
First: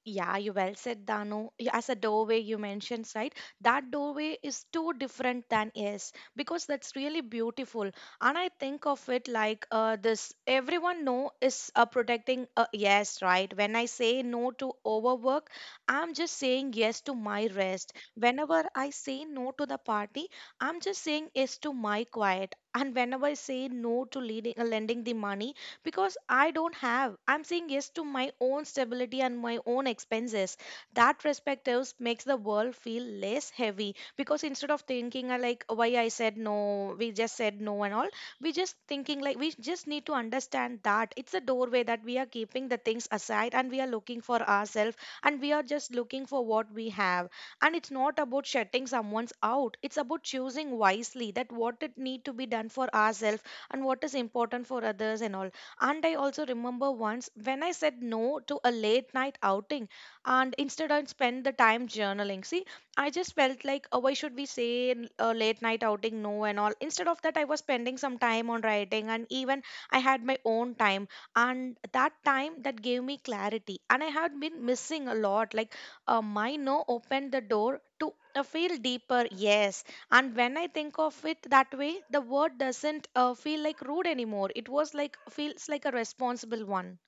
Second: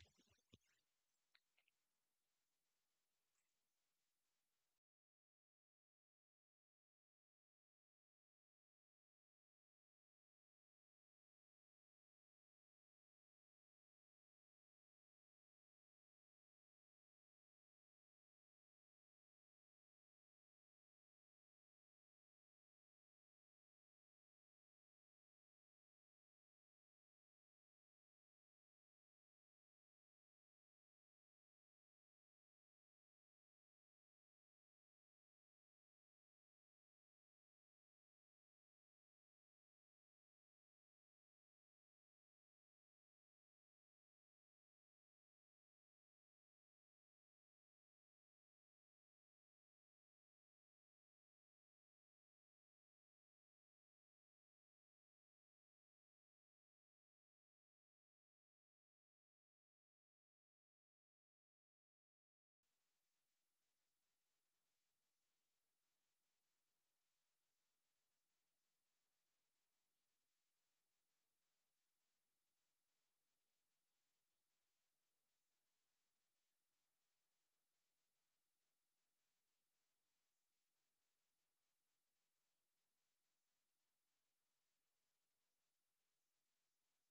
Yeah, you well said, Dano. As a doorway you mentioned, right? That doorway is too different than is because that's really beautiful. And I think of it like this. Everyone know is protecting a yes, right? When I say no to overwork, I'm just saying yes to my rest. Whenever I say no to the party, I'm just saying yes to my quiet. And whenever I say no to leading, lending the money, because I don't have. I'm saying yes to my own stability and my own expenses. That perspective makes the world feel less heavy because instead of thinking like "Oh, why I said no, we just said no and all, we just thinking like we just need to understand that it's a doorway that we are keeping the things aside and we are looking for ourselves, and we are just looking for what we have, and it's not about shutting someone's out, it's about choosing wisely that what it need to be done for ourselves and what is important for others and all. And I also remember once when I said no to a late night outing, and instead I spent the time journaling. See, I just felt like, oh, why should we say a late night outing no and all? Instead of that, I was spending some time on writing, and even I had my own time. And that time that gave me clarity. And I had been missing a lot. Like, my no opened the door to feel deeper yes. And when I think of it that way, the word doesn't feel like rude anymore. It was like feels like a responsible one.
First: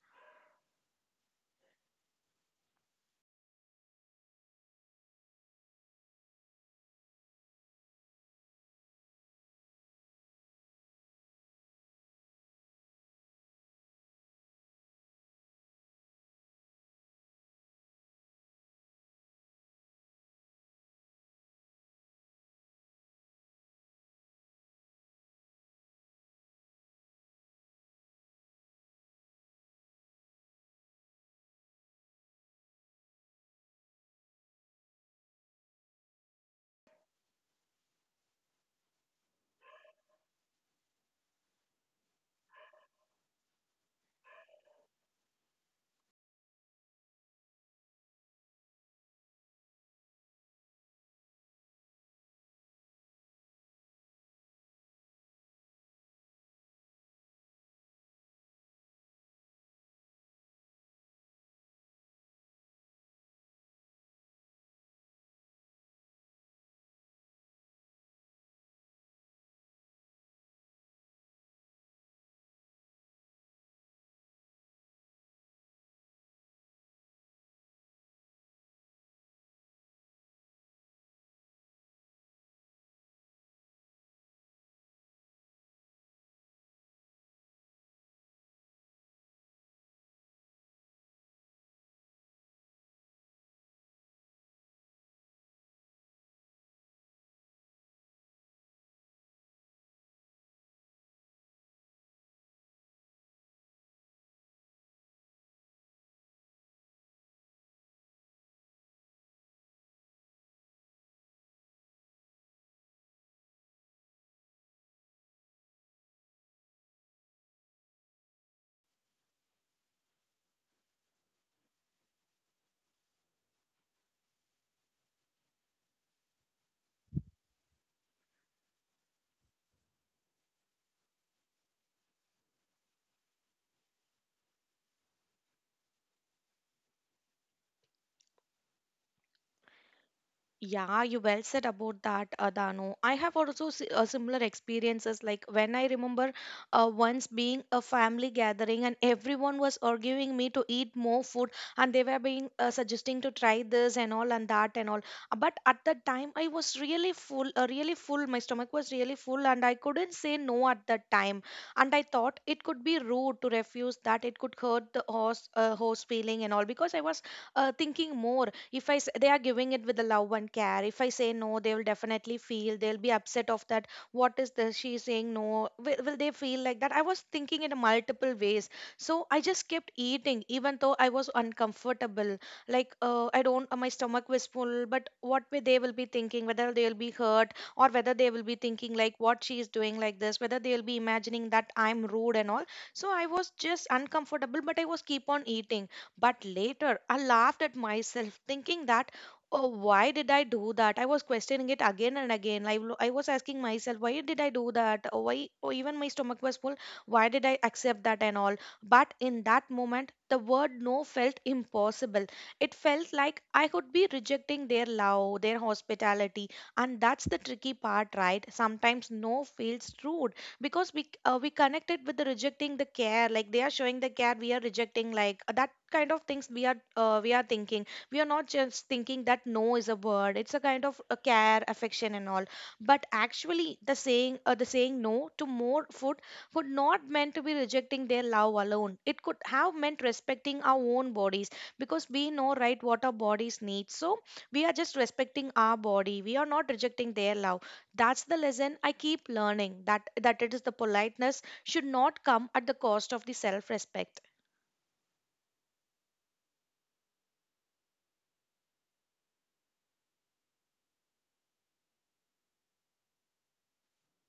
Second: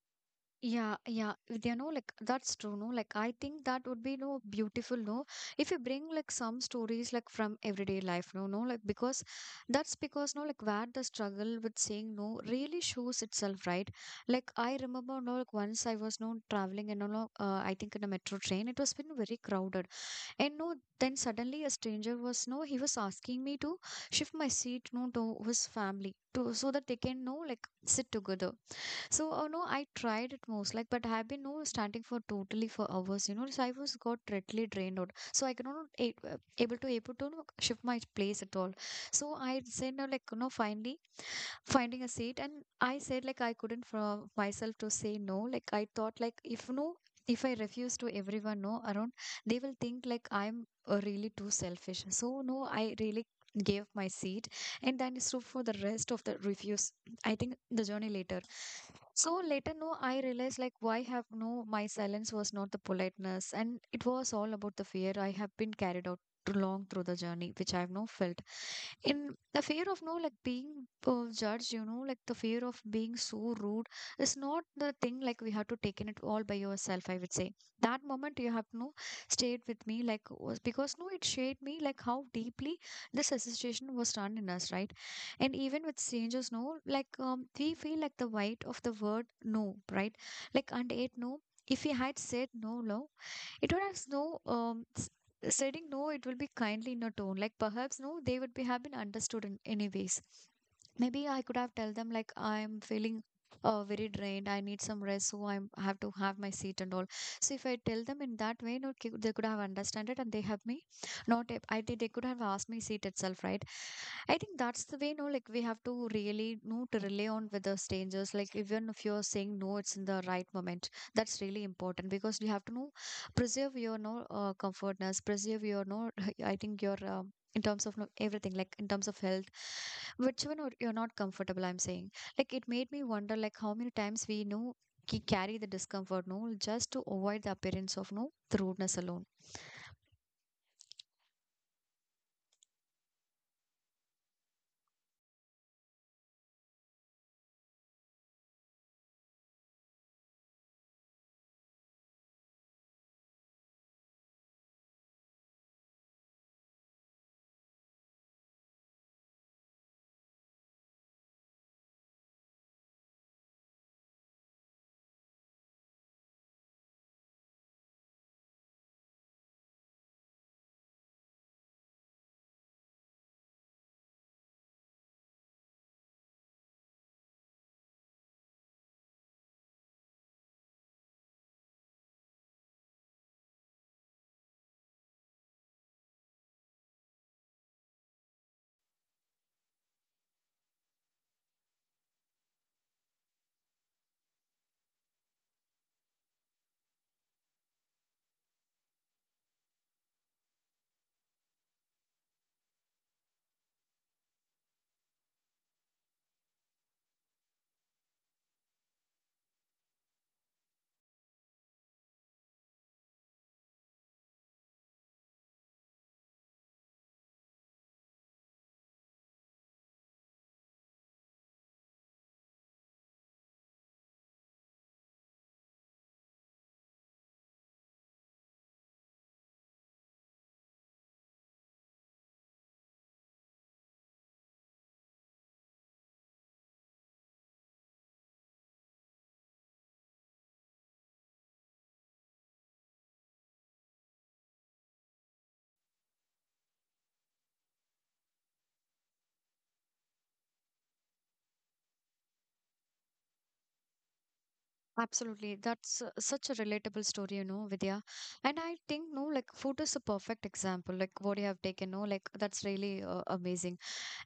Yeah, yeah, they know like that's true no like I think that would be no beautiful no if you bring like some stories like from everyday life no no like because that's because no like where the struggle with saying no really shows itself, right? Like I remember no like once I was no traveling and no, no, I think in a metro train it was been very crowded. And no, then suddenly a stranger was no, he was asking me to shift my seat no to his family to so that they can no, like sit together. So, no, I tried it most, like, but I've been no standing for totally for hours, you know. So I was got totally drained out. So I could not able to no, shift my place at all. So I said, no, like, you know, finally finding a seat, and I said, like, I couldn't for myself to say no. Like, I thought, like, if no. If I refuse to everyone no around, they will think like I'm really too selfish. So no, I really gave my seat and then it's true for the rest of the refuse I think the journey later. So later, no, I realized like why have no, my silence was not the politeness, and it was all about the fear I have been carried out too long through the journey, which I have no felt in the fear of no like being judged. You know, like the fear of being so rude is not the thing like we have to take in it all by yourself. I would say that moment you have no stayed with me like was because no, it shaped me like how deeply this association was run in us, right? And even with strangers no like we feel like the weight of the word no right like and it no if we had said no no, it would have no saying no it will be kindly in a tone like perhaps no they would be have been understood in any ways maybe I could have tell them like I'm feeling very drained I need some rest so I have to have my seat and all so if I tell them in that way no they could have understood it and they help me not if I think they could have asked me seat itself, right? I think that's the way, no, like we have to really know to rely on with the strangers. Like even if you're saying no, it's in the right moment. That's really important because you have to know preserve your no comfortness, preserve your no. I think your in terms of no, everything, like in terms of health, which one you're not comfortable. I'm saying, like it made me wonder, like how many times we know. Carry the discomfort, no, just to avoid the appearance of no the rudeness alone. Yeah, you well said about that, Danu. I have also similar experiences. Like when I remember once being a family gathering and everyone was arguing me to eat more food, and they were being suggesting to try this and all and that and all. But at that time, I was really full, really full. My stomach was really full, and I couldn't say no at that time. And I thought it could be rude to refuse that. It could hurt the host, host feeling and all, because I was thinking more, if I s- they are giving it with the love and care, if I say no they will definitely feel, they'll be upset of that. What is this, she is saying no, will, will they feel like that? I was thinking in multiple ways. So I just kept eating even though I was uncomfortable. Like I don't my stomach was full, but what way they will be thinking, whether they'll be hurt, or whether they will be thinking like what she is doing like this, whether they'll be imagining that I'm rude and all. So I was just uncomfortable, but I was keep on eating. But later, I laughed at myself, thinking that, oh, why did I do that? I was questioning it again and again. I was asking myself, why did I do that? Oh, why? Oh, even my stomach was full. Why did I accept that and all? But in that moment, the word no felt impossible. It felt like I could be rejecting their love, their hospitality. And that's the tricky part, right? Sometimes no feels rude because we connected with the rejecting the care like they are showing the care we are rejecting like that kind of things we are thinking. We are not just thinking that no is a word. It's a kind of a care, affection and all. But actually the saying no to more food would not meant to be rejecting their love alone. It could have meant respecting our own bodies, because we know, right, what our bodies need. So we are just respecting our body, we are not rejecting their love. That's the lesson I keep learning, that it is the politeness should not come at the cost of the self-respect. Absolutely. That's such a relatable story, you know, Vidya. And I think, no, like food is a perfect example, like what you have taken, no, like that's really amazing.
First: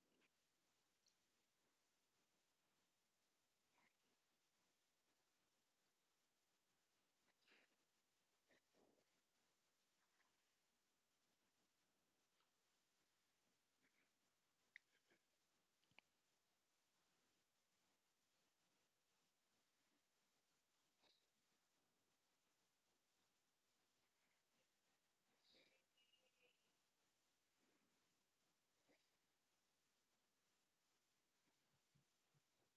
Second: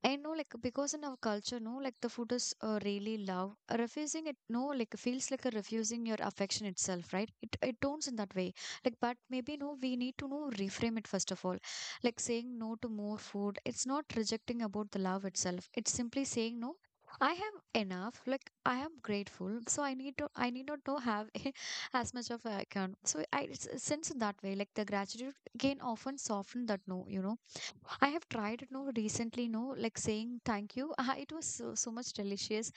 I know, like, because in our culture, no, like, the food is really love. Refusing it, no, like, feels like a refusing your affection itself, right? It turns in that way. Like, but maybe no, we need to no reframe it first of all. Like saying no to more food. It's not rejecting about the love itself. It's simply saying no. I have enough. Like I am grateful, so I need to. I need not to have as much of I can. So I since in that way, like the gratitude can often soften that no, you know I have tried it no recently, no, like saying thank you. Ah, it was so, so much delicious.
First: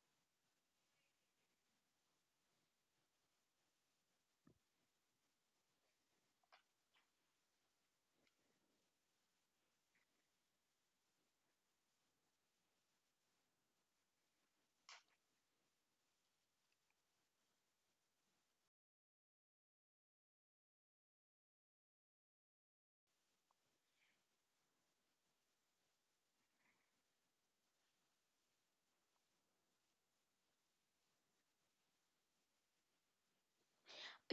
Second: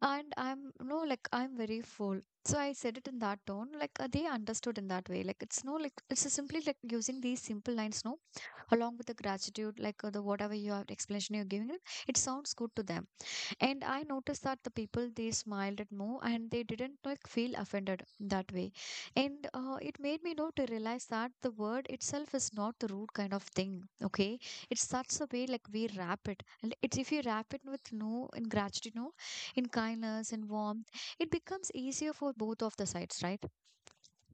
And I'm no, like I'm very full. So I said it in that tone, like they understood in that way. Like it's no, like it's just simply like using these simple lines, no, along with the gratitude, like the whatever you have explanation you're giving, it sounds good to them. And I noticed that the people they smiled at more and they didn't like feel offended that way. And it made me know to realize that the word itself is not the root kind of thing. Okay, it's such a way like we wrap it, and it's if you wrap it with no in gratitude, no, in kindness and warmth, it becomes easier for both of the sides, right?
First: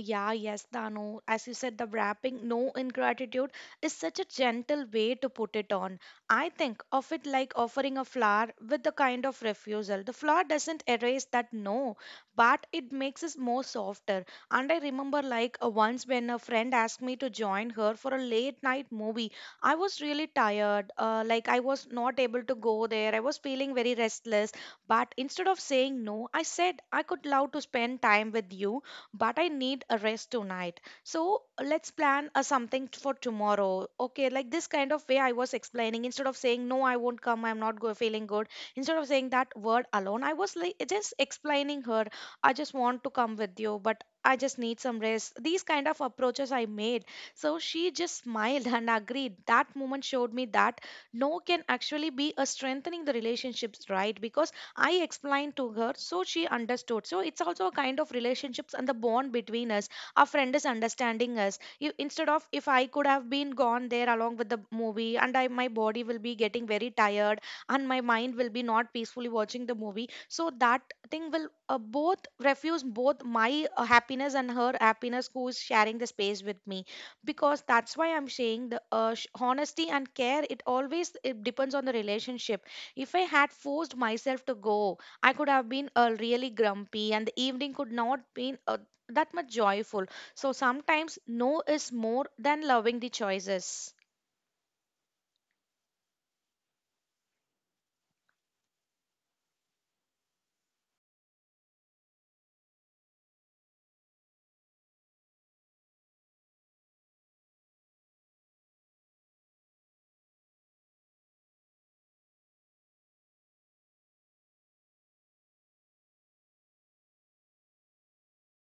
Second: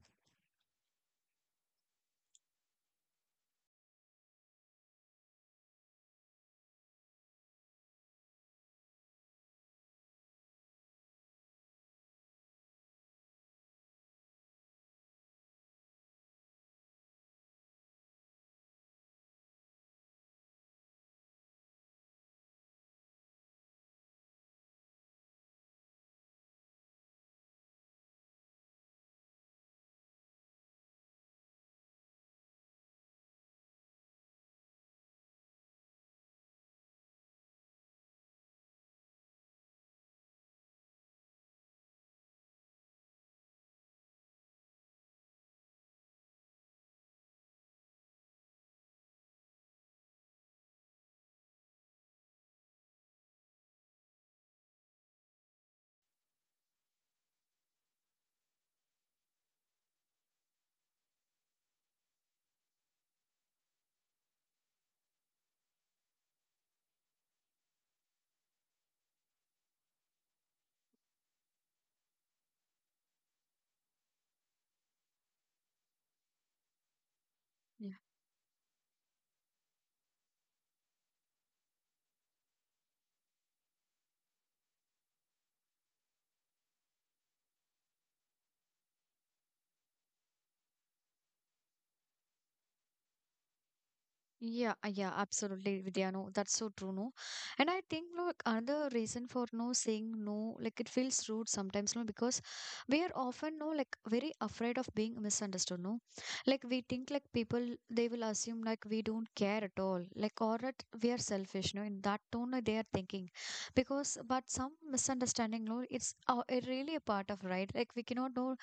Yeah, yes, Dano. As you said, the wrapping no ingratitude is such a gentle way to put it on. I think of it like offering a flower with the kind of refusal. The flower doesn't erase that no, but it makes us more softer. And I remember like once when a friend asked me to join her for a late night movie. I was really tired. Like I was not able to go there. I was feeling very restless. But instead of saying no, I said I could love to spend time with you, but I need a rest tonight. So let's plan a for tomorrow. Okay, like this kind of way I was explaining. Instead of saying no, I won't come. I'm not go- feeling good. Instead of saying that word alone, I was like just explaining her. I just want to come with you, but I just need some rest. These kind of approaches I made. So she just smiled and agreed. That moment showed me that no can actually be a strengthening the relationships, right? Because I explained to her, so she understood. So it's also a kind of relationships and the bond between us. Our friend is understanding us. You, instead of if I could have been gone there along with the movie, and I my body will be getting very tired, and my mind will be not peacefully watching the movie. So that thing will both refuse both my happiness and her happiness who is sharing the space with me, because Yeah. that's why I'm saying the honesty and care, it always it depends on the relationship. If I had forced myself to go, I could have been really grumpy and the evening could not been that much joyful. So sometimes no is more than loving the choices. Yeah, yeah, absolutely, Vidya. No, that's so true. No, and I think like another reason for no saying no, like it feels rude sometimes. No, because we are often no like very afraid of being misunderstood. No, like we think like people they will assume like we don't care at all, like or that we are selfish. No, in that tone they are thinking, because but some misunderstanding. No, it's it really a part of right. Like we cannot know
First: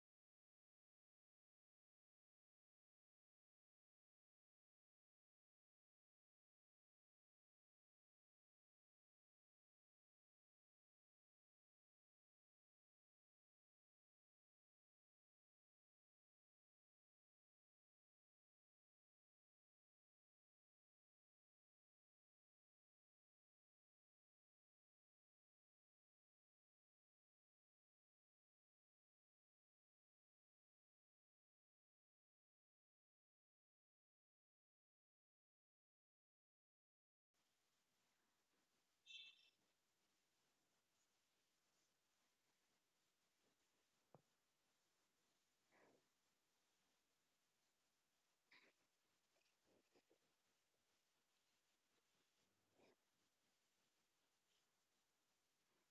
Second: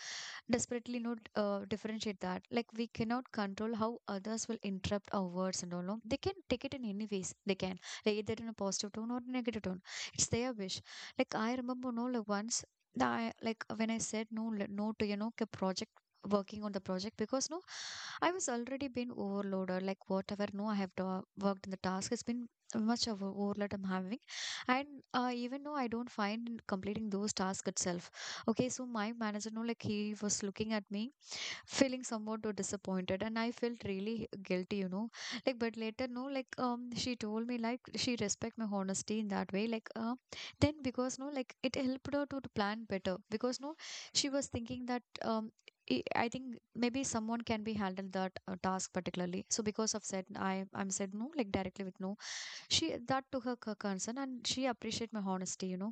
desperately not differentiate that. Like we cannot control how others will interrupt our words and all. No? They can take it in any ways. They can like either in a positive tone or negative tone. It's their wish. Like I remember, no, like once. That I, like when I said no, no to you know a project working on the project because no I was already been overloaded, like whatever. No, I have worked in the task. It's been much of a overload I'm having, and even though I don't find in completing those tasks itself. Okay, so my manager, no, like he was looking at me feeling somewhat too disappointed and I felt really guilty you know like but later no like she told me like she respect my honesty in that way like then because no like it helped her to plan better because no she was thinking that I think maybe someone can be handled that task particularly. So because of said I'm said no like directly with no she that took her concern and she appreciate my honesty you know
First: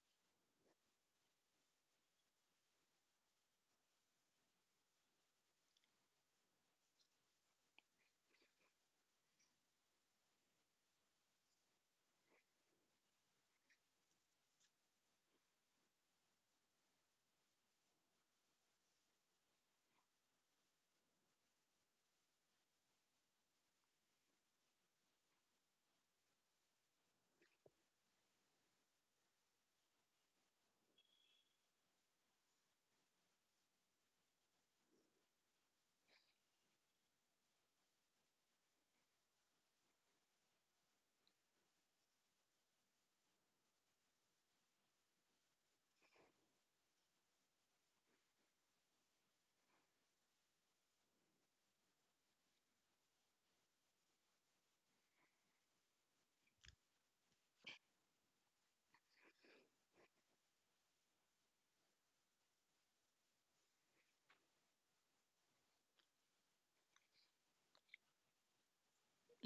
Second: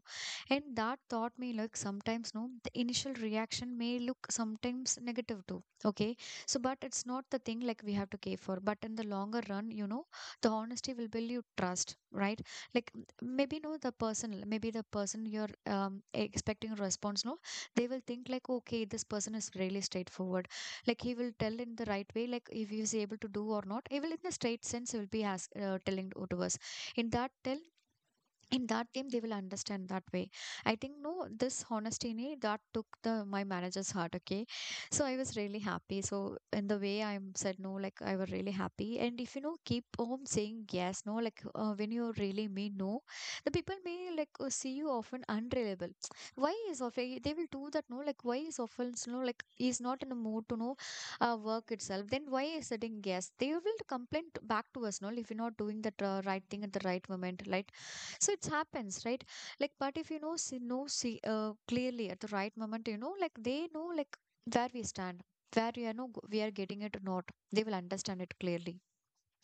and that taught me like sometimes no the initial reaction may look sometimes negative too okay so but it's not the thing like we have to care for but in the longer run you know the honesty will build you trust right like maybe no the person maybe the person you're expecting a response no they will think like okay this person is really straightforward like he will tell in the right way like if he is able to do or not he will in the straight sense he will be as telling to us in that tale, in that game they will understand that way I think no this honesty that took the my manager's heart okay so I was really happy so in the way I said no like I was really happy and if you know keep on saying yes no like when you really mean no the people may like see you often unreliable why is often they will do that no like why is often no like he's not in a mood to know work itself then why is setting yes they will complain back to us no if you're not doing that right thing at the right moment right so it happens right like but if you know see clearly at the right moment you know like they know like where we stand where we are no we are getting it or not they will understand it clearly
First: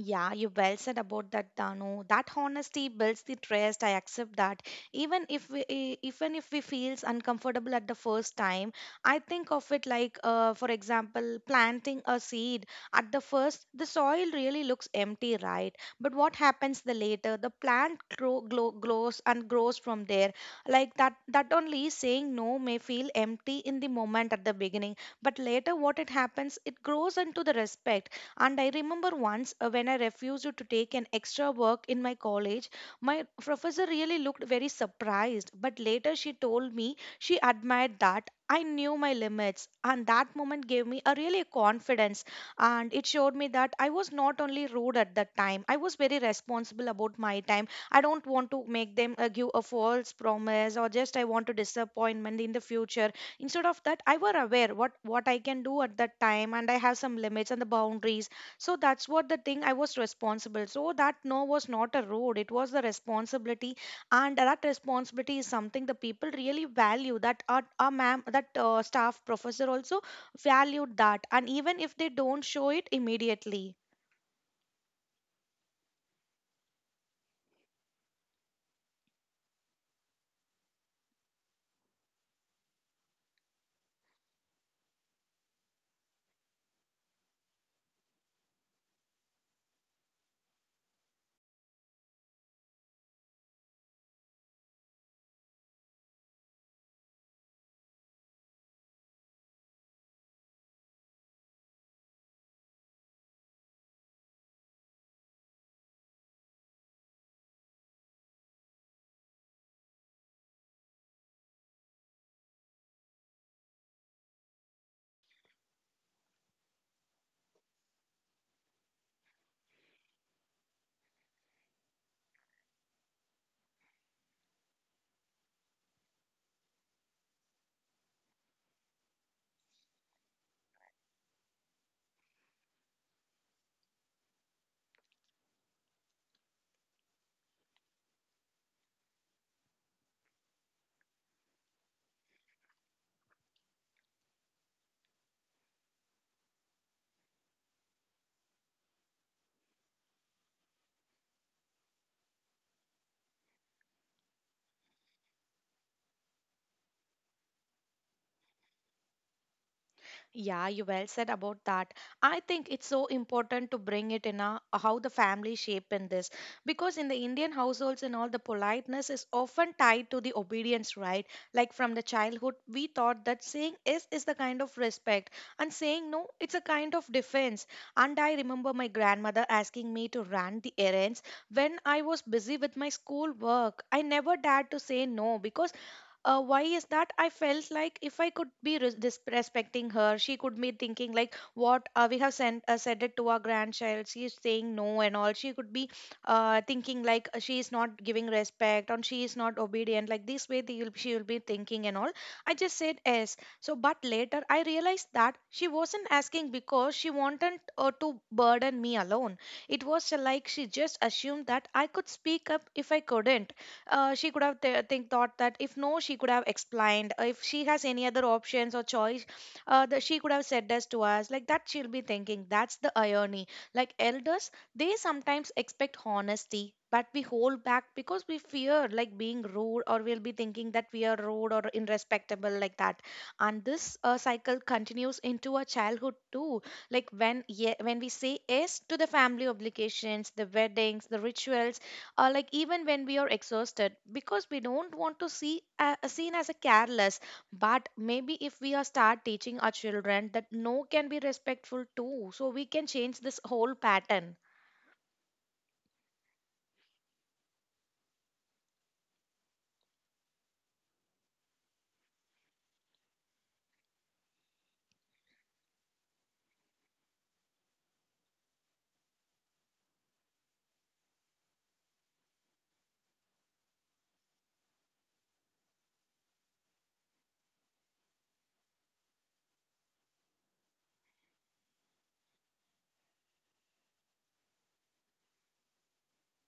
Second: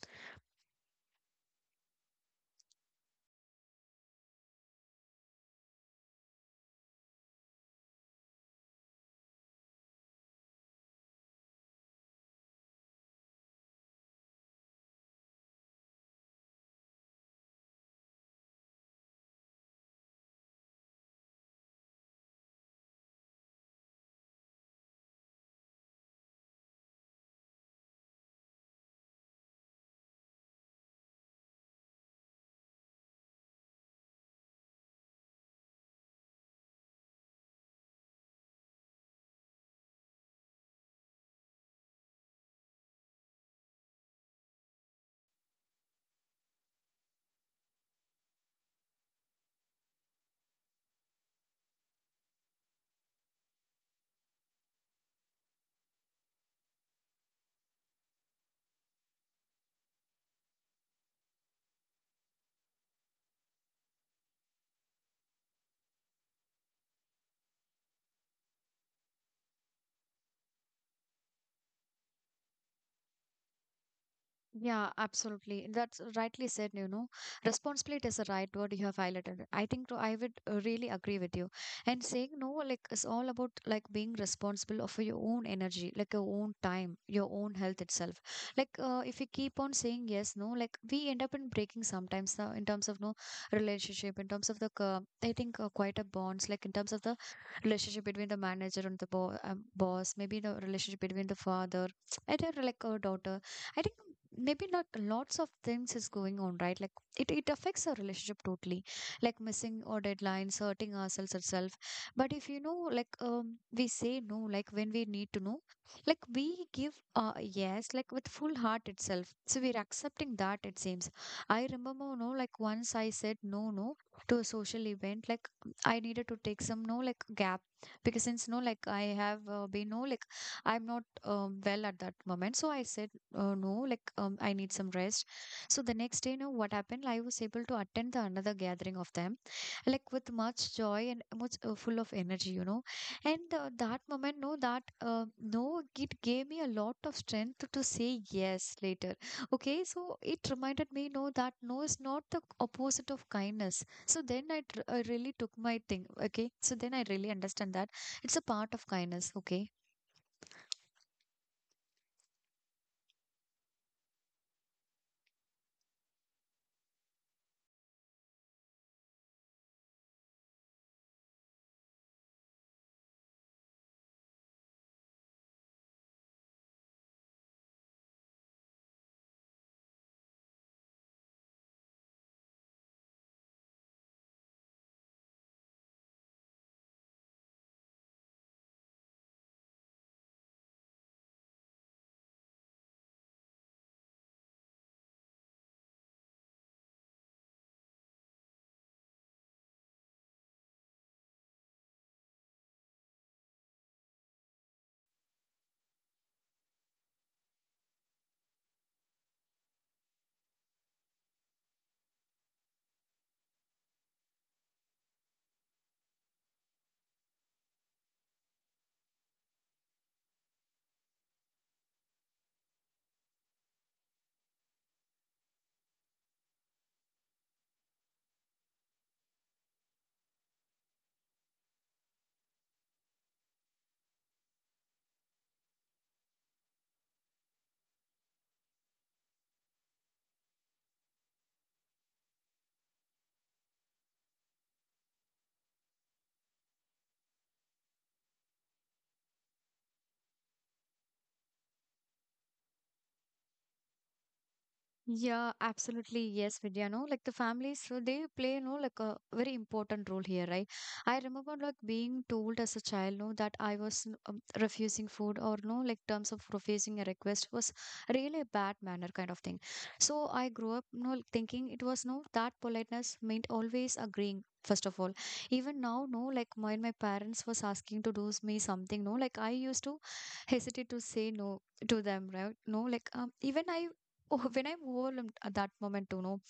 Yeah, you well said about that, Danu. That honesty builds the trust. I accept that. Even if we feels uncomfortable at the first time, I think of it like, for example, planting a seed. At the first, the soil really looks empty, right? But what happens the later? The plant grows and grows from there. Like that, that only saying no may feel empty in the moment at the beginning, but later, what it happens, it grows into the respect. And I remember once when I refused to take an extra work in my college, my professor really looked very surprised. But later she told me she admired that. I knew my limits, and that moment gave me a really confidence. And it showed me that I was not only rude at that time, I was very responsible about my time. I don't want to make them give a false promise or just I want to disappointment in the future. Instead of that, I were aware what I can do at that time, and I have some limits and the boundaries. So that's what the thing I was responsible, so that no was not a road, it was the responsibility. And that responsibility is something the people really value, that our ma'am, that staff professor also valued that, and even if they don't show it immediately. Yeah, absolutely. That's rightly said, you know. Responsibility is the right word you have highlighted. I think too, I would really agree with you. And saying no, like it's all about like being responsible of your own energy, like your own time, your own health itself. Like if you keep on saying yes, no, like we end up in breaking sometimes in terms of no relationship, in terms of the I think quite a bonds, like in terms of the relationship between the manager and the bo boss, maybe the relationship between the father, and like a daughter. I think maybe not lots of things is going on right like it affects our relationship totally like missing or deadlines hurting ourselves itself but if you know like we say no like when we need to know like we give yes like with full heart itself so we're accepting that it seems. I remember no like once I said no no to a social event like I needed to take some no like gap because since no like I have been no like I'm not well at that moment so I said no like I need some rest. So the next day you know what happened I was able to attend the another gathering of them like with much joy and much full of energy you know. And that moment no that uh, no it gave me a lot of strength to say yes later. Okay, so it reminded me no that no is not the opposite of kindness so then I really took my thing okay so then I really understand that it's a part of kindness okay. Yeah, you well said about that. I think it's so important to bring it in a, how the family shape in this, because in the Indian households and all, the politeness is often tied to the obedience, right? Like from the childhood, we thought that saying yes is the kind of respect, and saying no, it's a kind of defense. And I remember my grandmother asking me to run the errands when I was busy with my school work. I never dared to say no because why is that, I felt like if I could be respecting her, she could be thinking like what we have sent said it to our grandchild, she is saying no and all. She could be thinking like she is not giving respect and she is not obedient, like this way they will, she will be thinking and all. I just said yes. So but later I realized that she wasn't asking because she wanted to burden me alone. It was like she just assumed that I could speak up if I couldn't. She could have th- think thought that if no, she could have explained. If she has any other options or choice, that she could have said this to us, like that she'll be thinking. That's the irony, like elders, they sometimes expect honesty but we hold back because we fear like being rude, or we'll be thinking that we are rude or irrespectable, like that. And this cycle continues into our childhood too. Like when we say yes to the family obligations, the weddings, the rituals, like even when we are exhausted, because we don't want to seen as a careless. But maybe if we are start teaching our children that no can be respectful too, so we can change this whole pattern. Yeah, absolutely. Yes, Vidya. No, like the families, so they play, no, like a very important role here, right? I remember like being told as a child, no, that refusing food or no, like terms of refusing a request was really a bad manner kind of thing. So I grew up, no, like, thinking it was no, that politeness meant always agreeing. First of all, even now, no, like when my parents was asking to do me something, no, like I used to hesitate to say no to them, right? No, like even I. Oh, when I'm overwhelmed at that moment, you know,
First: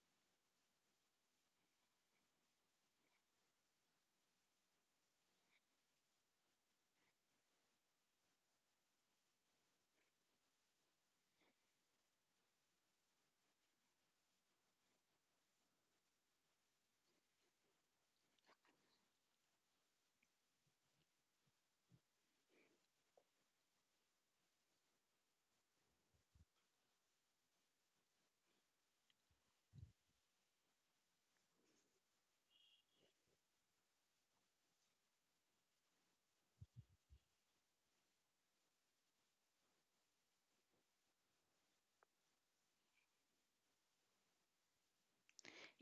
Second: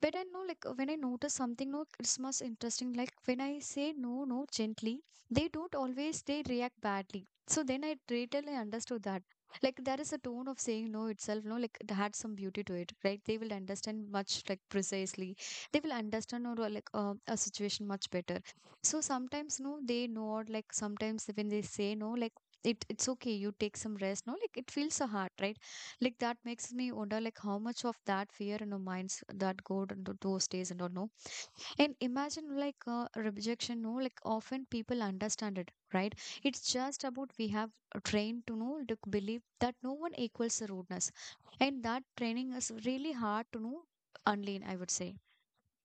when I know, like, when I notice something, no, it's most interesting. Like, when I say no, no, gently, they don't always, they react badly. So then I totally understood that. Like, there is a tone of saying no itself, no, like, it had some beauty to it, right? They will understand much, like, precisely. They will understand, or like, a situation much better. So sometimes, no, they know, or like, sometimes when they say no, like, it's okay, you take some rest, no, like, it feels so hard, right? Like that makes me wonder like how much of that fear in our minds that go into those days and all no. And imagine like rejection, no, like often people understand it, right? It's just about we have trained to know to believe that no one equals the rudeness. And that training is really hard to know unlearn, I would say.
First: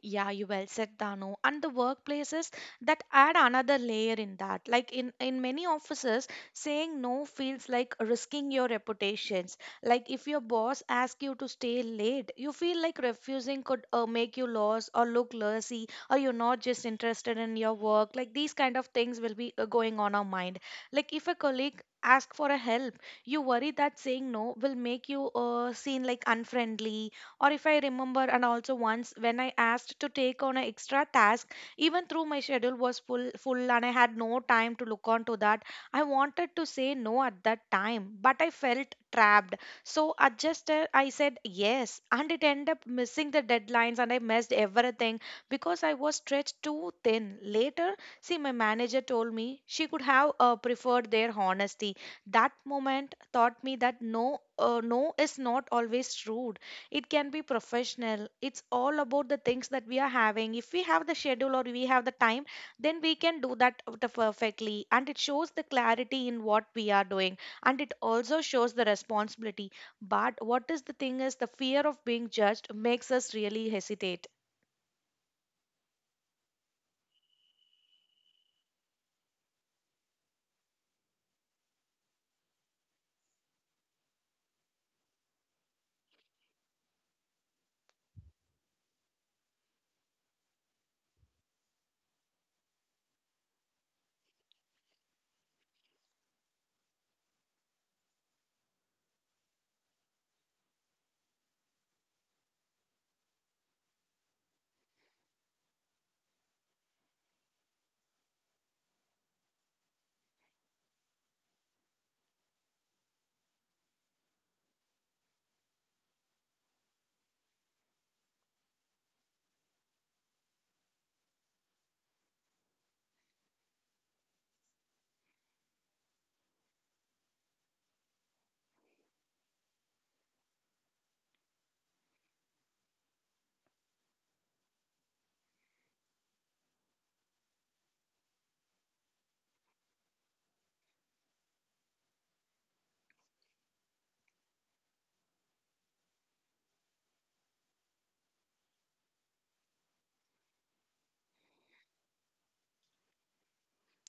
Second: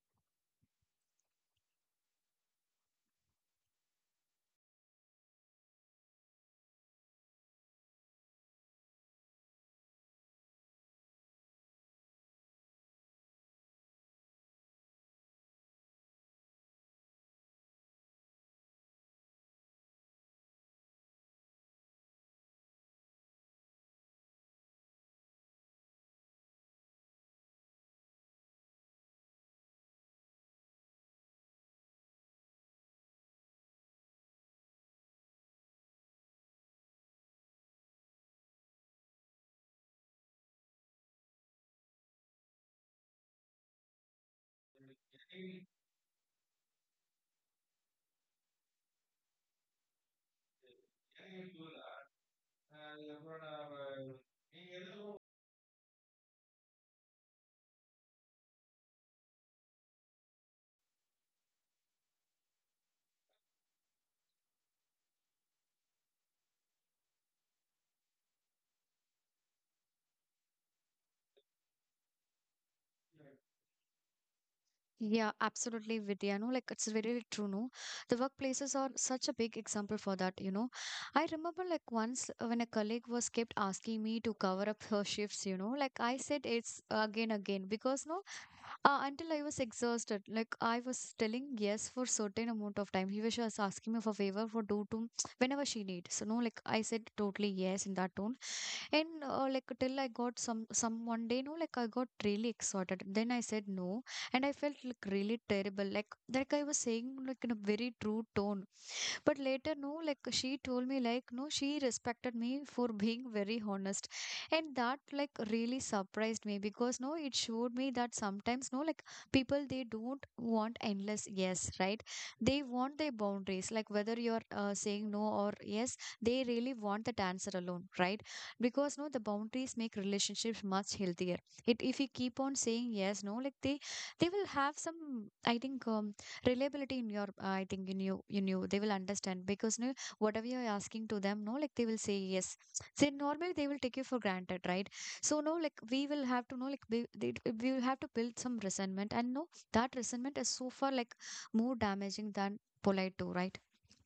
Yeah, you well said, Dano. And the workplaces that add another layer in that. Like in many offices, saying no feels like risking your reputations. Like if your boss asks you to stay late, you feel like refusing could make you lost or look lazy, or you're not just interested in your work. Like these kind of things will be going on our mind. Like if a colleague asks for a help, you worry that saying no will make you seen like unfriendly. Or if I remember, and also once when I asked to take on an extra task, even through my schedule was full, and I had no time to look on to that. I wanted to say no at that time, but I felt trapped. So I just I said yes, and it ended up missing the deadlines, and I missed everything because I was stretched too thin. Later, see, my manager told me she could have preferred their honesty. That moment taught me that no is not always rude. It can be professional. It's all about the things that we are having. If we have the schedule or we have the time, then we can do that with the perfectly, and it shows the clarity in what we are doing, and it also shows the responsibility. But what is the thing is the fear of being judged makes us really hesitate. Yeah, absolutely, Vidya. No, like it's very true. No, the workplaces are such a big example for that. You know, I remember like once when a colleague was kept asking me to cover up her shifts. You know, like I said, it's again, again because no, until I was exhausted. Like I was telling yes for certain amount of time. He was just asking me for favor for do to whenever she needs. So no, like I said totally yes in that tone. And like till I got some one day, no, like I got really excited. Then I said no, and I felt like really terrible. Like I was saying like in a very true tone. But later, no, like she told me, like, no, she respected me for being very honest. And that, like, really surprised me because, no, it showed me that sometimes, no, like, people, they don't want endless yes, right? They want their boundaries, like, whether you're saying no or yes, they really want that answer alone, right? Because, no, the boundaries make relationships much healthier. If you keep on saying yes, no, like, they will have some, I think, reliability in your I think in you they will understand because no, whatever you're asking to them no like they will say yes so normally they will take you for granted right so no like we will have to know like we will have to build some resentment and no that resentment is so far like more damaging than polite too right.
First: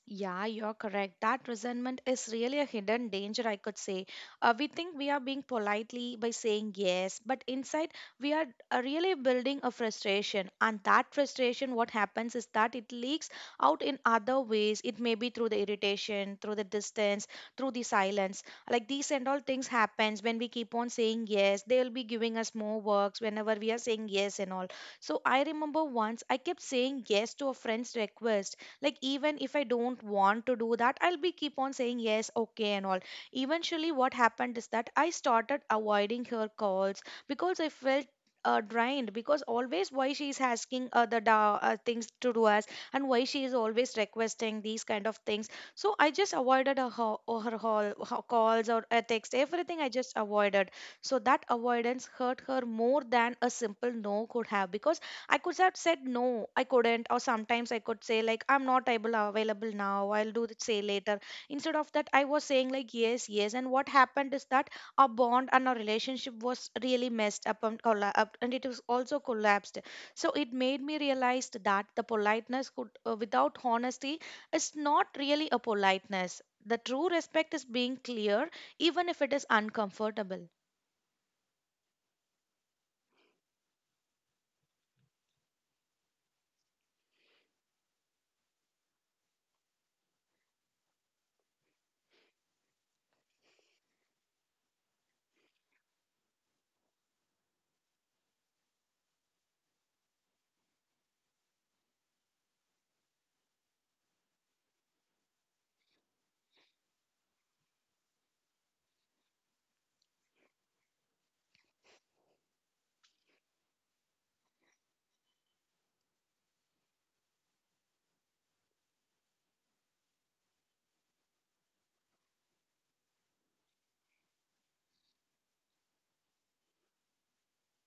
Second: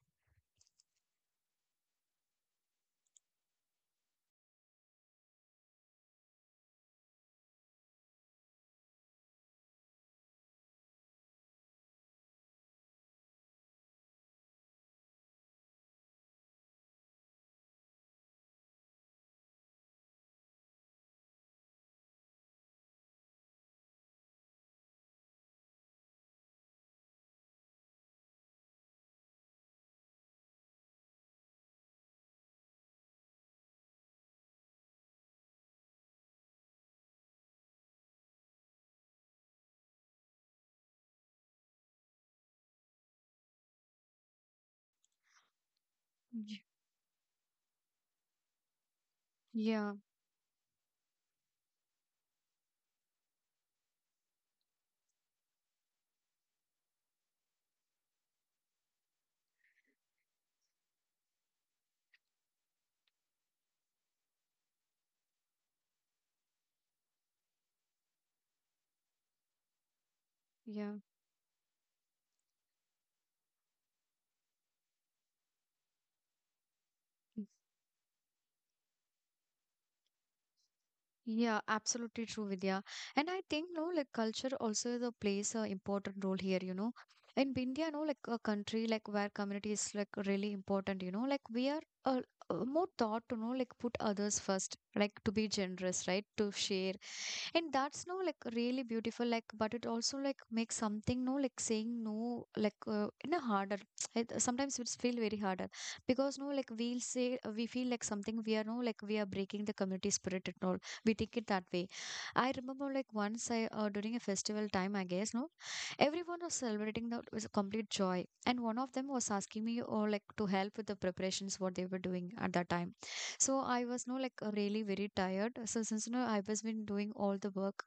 Yeah, you're correct. That resentment is really a hidden danger, I could say. We think we are being politely by saying yes, but inside we are really building a frustration. And that frustration, what happens is that it leaks out in other ways. It may be through the irritation, through the distance, through the silence. Like these and all things happens when we keep on saying yes. They will be giving us more works whenever we are saying yes and all. So I remember once I kept saying yes to a friend's request, like even if I don't want to do that, I'll be keep on saying yes, okay and all. Eventually what happened is that I started avoiding her calls because I felt drained, because always why she's asking things to do us, and why she is always requesting these kind of things. So I just Y- avoided her, ho- or her, hall, her calls or a text, everything I Yeah, just avoided. So that avoidance hurt her more than a simple no could have, because I could have said no, I couldn't, or sometimes I could say like I'm not able available now, I'll do it say later. Instead of that, I was saying like yes. And what happened is that our bond and our relationship was really messed up and collapsed, and it was also collapsed. So it made yeah. me realize that the politeness could without honesty is not really a politeness. The true respect is being clear, even if it is uncomfortable. Yeah, absolutely true, Vidya. And I think, no, like culture also is plays a important role here, you know. In India, no, like a country like where community is like really important, you know, like we are more taught to know, like put others first, like to be generous, right? To share and that's no like really beautiful like but it also like makes something no like saying no like in a harder it, sometimes it's feel very harder because no like we'll say we feel like something we are no like we are breaking the community spirit and all we take it that way. I remember like once I during a festival time I guess no everyone was celebrating that was a complete joy and one of them was asking me or like to help with the preparations what they were doing at that time. So I was no like really very tired. So since you know I was been doing all the work,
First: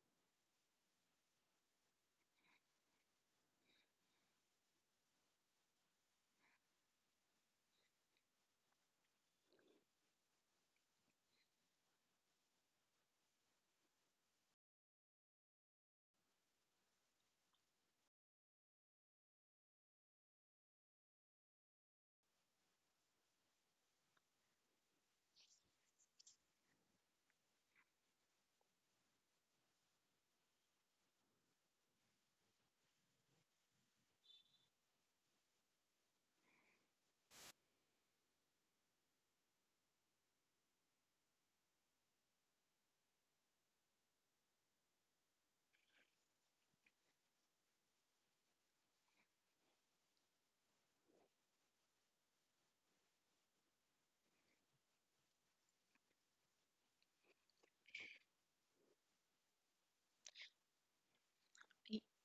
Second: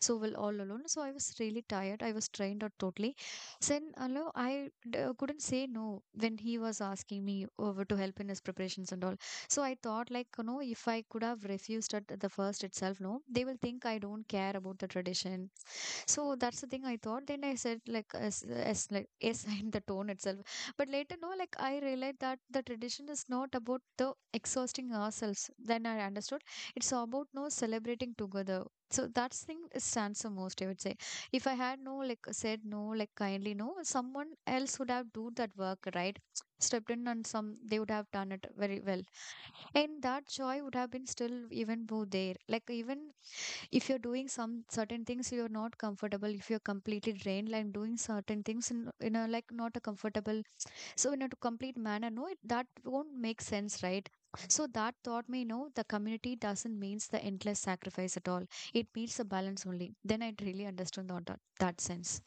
so well all alone. So I was really tired. I was drained out totally. Then no, couldn't say no when he was asking me over to help in his preparations and all. So I thought like you know if I could have refused at the first itself, no, they will think I don't care about the tradition so that's the thing I thought. Then I said like as like yes in the tone itself. But later no, like I realized that the tradition is not about the exhausting ourselves. Then I understood it's about no celebrating together. So that's thing stands the most, I would say. If I had no like said no, like kindly no, someone else would have do that work, right? Stepped in and some they would have done it very well. And that joy would have been still even more there. Like even if you're doing some certain things you're not comfortable if you're completely drained like doing certain things in a like not a comfortable so in a complete manner no that won't make sense right so that taught me no the community doesn't means the endless sacrifice at all it means the balance only then I really understood on that sense.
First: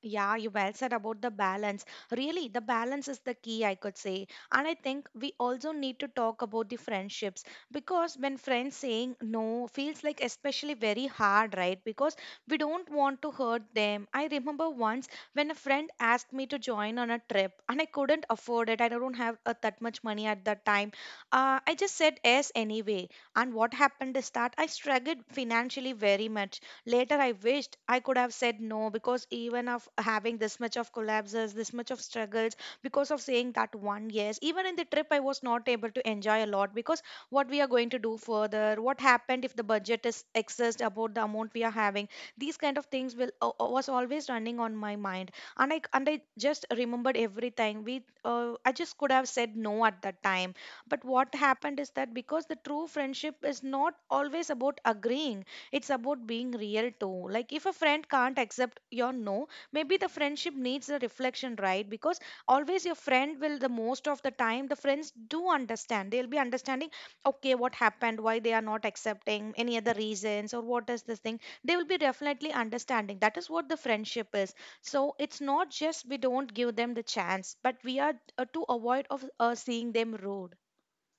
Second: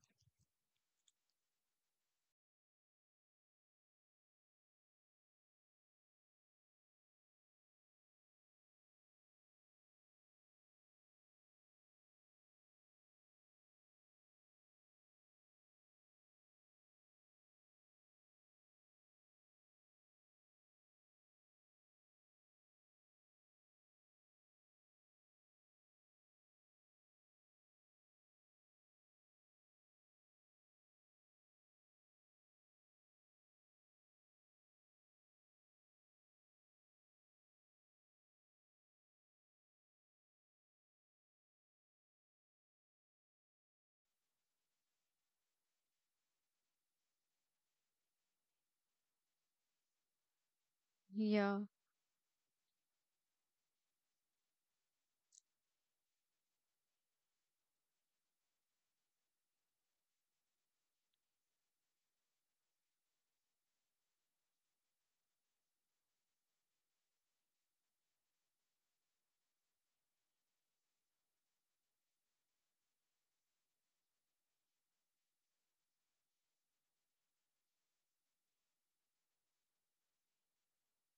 Yeah, you well said about the balance. Really, the balance is the key, I could say. And I think we also need to talk about the friendships, because when friends saying no feels like especially very hard, right? Because we don't want to hurt them. I remember once when a friend asked me to join on a trip and I couldn't afford it. I don't have that much money at that time. I just said yes anyway. And what happened is that I struggled financially very much. Later, I wished I could have said no because even of having this much of collapses, this much of struggles, because of saying that one yes, even in the trip, I was not able to enjoy a lot because what we are going to do further, what happened if the budget is excess about the amount we are having, these kind of things will was always running on my mind, and I just remembered everything. We I just could have said no at that time, but what Yeah. happened is that because the true friendship is not always about agreeing, it's about being real too. Like if a friend can't accept your no, maybe the friendship needs a reflection, right? Because always your friend will, the most of the time the friends do understand. They'll be understanding, okay, what happened, why they are not accepting, any other reasons or what is this thing. They will be definitely understanding. That is what the friendship is. So it's not just we don't give them the chance, but we are to avoid of seeing them rude.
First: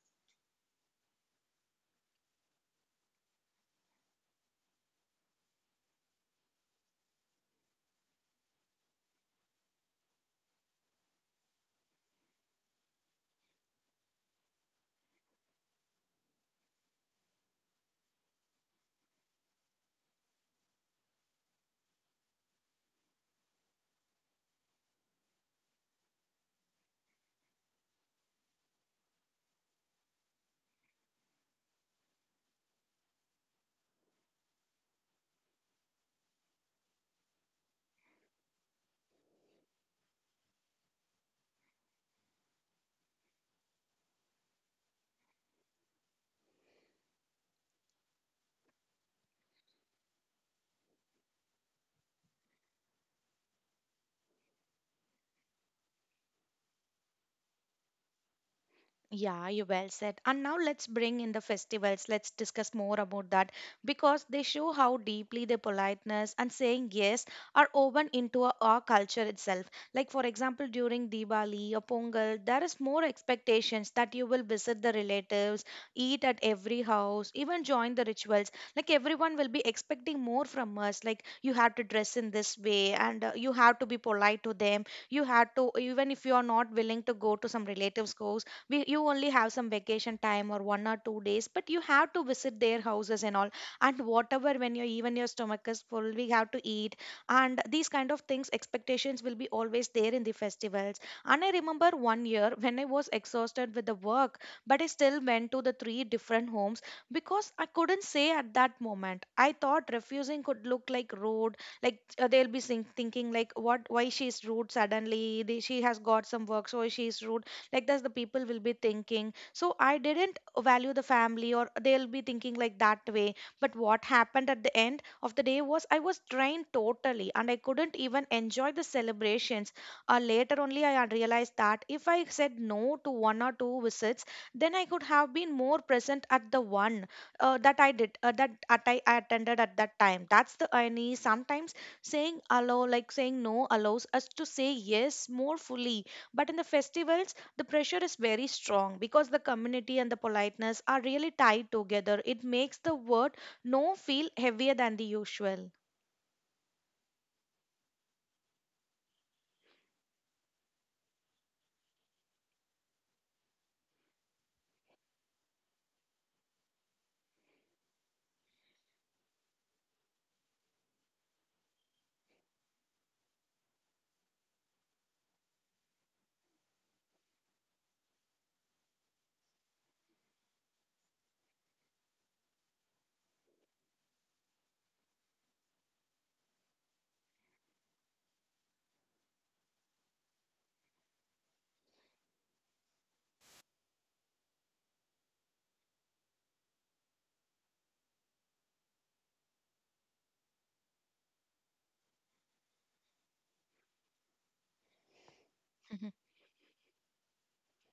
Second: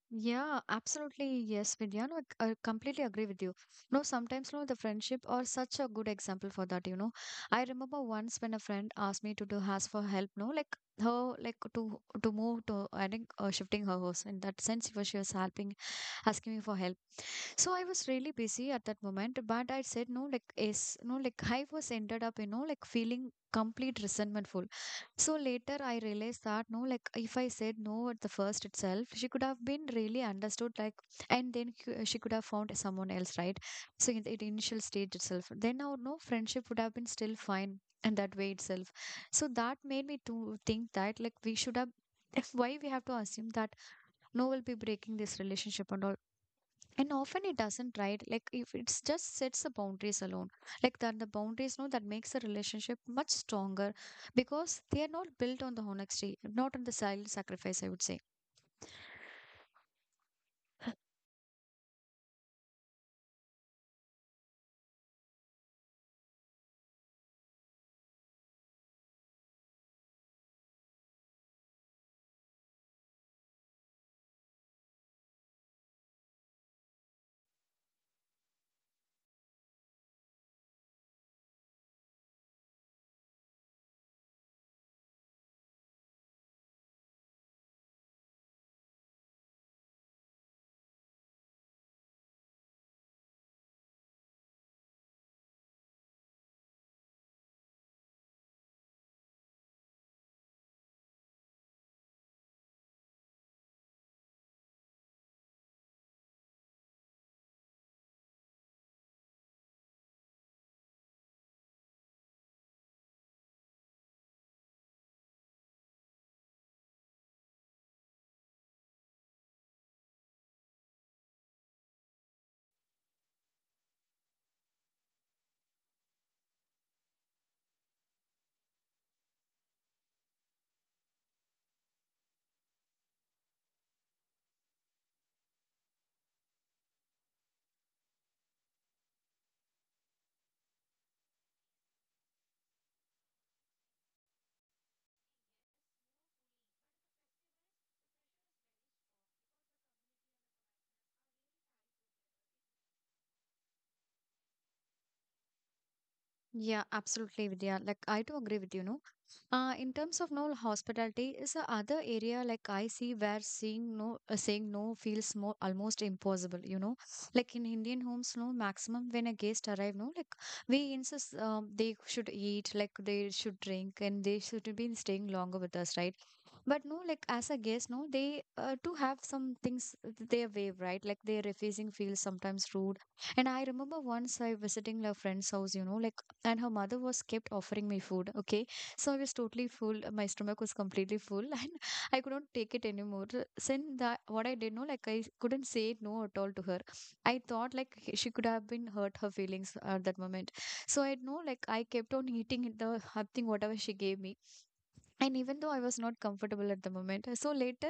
Yeah, absolutely. Yes, Vidya. No, I completely agree with you. No, sometimes no, the friendship are such a good example for that, you know. I remember once when a friend asked me to do ask for help, no, like her like to move to I think shifting her house. In that sense, she was helping asking me for help. So I was really busy at that moment, but I said no, like is no, like I was ended up, you know, like feeling complete resentful. So later I realized that no, like if I said no at the first itself, she could have been really understood, like, and then she could have found someone else, right? So in the the initial stage itself, then our no friendship would have been still fine in that way itself. So that made me to think that like we should have. Why we have to assume that no will be breaking this relationship and all and often it doesn't right like if it just sets the boundaries alone like that the boundaries know that makes the relationship much stronger because they are not built on the honesty not on the silent sacrifice I would say. Yeah, you well said. And now let's bring in the festivals. Let's discuss more about that because they show how deeply the politeness and saying yes are woven into our culture itself. Like for example, during Diwali or Pongal, there is more expectations that you will visit the relatives, eat at every house, even join the rituals. Like everyone will be expecting more from us. Like you have to dress in this way, and you have to be polite to them. You have to, even if you are not willing to go to some relatives' house, you only have some vacation time or 1 or 2 days, but you have to visit their houses and all. And whatever, when you, even your stomach is full, we have to eat. And these kind of things expectations will be always there in the festivals. And I remember 1 year when I was exhausted with the work, but I still went to the three different homes because I couldn't say at that moment. I thought refusing could look like rude. Like they'll be thinking like, what, why she's rude suddenly, she has got some work so she's rude, like that's the people will be thinking, so I didn't value the family, or they'll be thinking like that way. But what happened at the end of the day was I was drained totally and I couldn't even enjoy the celebrations. Later only I had realized that if I said no to one or two visits, then I could have been more present at the one that I did that at I attended at that time. That's the irony. Sometimes saying no allows us to say yes more fully. But in the festivals the pressure is very strong because the community and the politeness are really tied together. It makes the word no feel heavier than the usual. Yeah, absolutely, Vidya. Like I do agree with you, no? In terms of no hospitality is a other area like I see where seeing no saying no feels more almost impossible, you know. Like in Indian homes, no maximum when a guest arrive, no like we insist they should eat, like they should drink, and they should be staying longer with us, right? But no, like as a guest, no, they do have some things their way, right? Like their refusing feels sometimes rude. And I remember once I visiting a friend's house, you know, like, and her mother was kept offering me food. Okay, so I was totally full. My stomach was completely full, and I could not take it anymore. Since that what I did, no, like I couldn't say no at all to her. I thought like she could have been hurt her feelings at that moment. So I know, like I kept on eating the hot thing whatever she gave me and even though I was not comfortable at the moment so later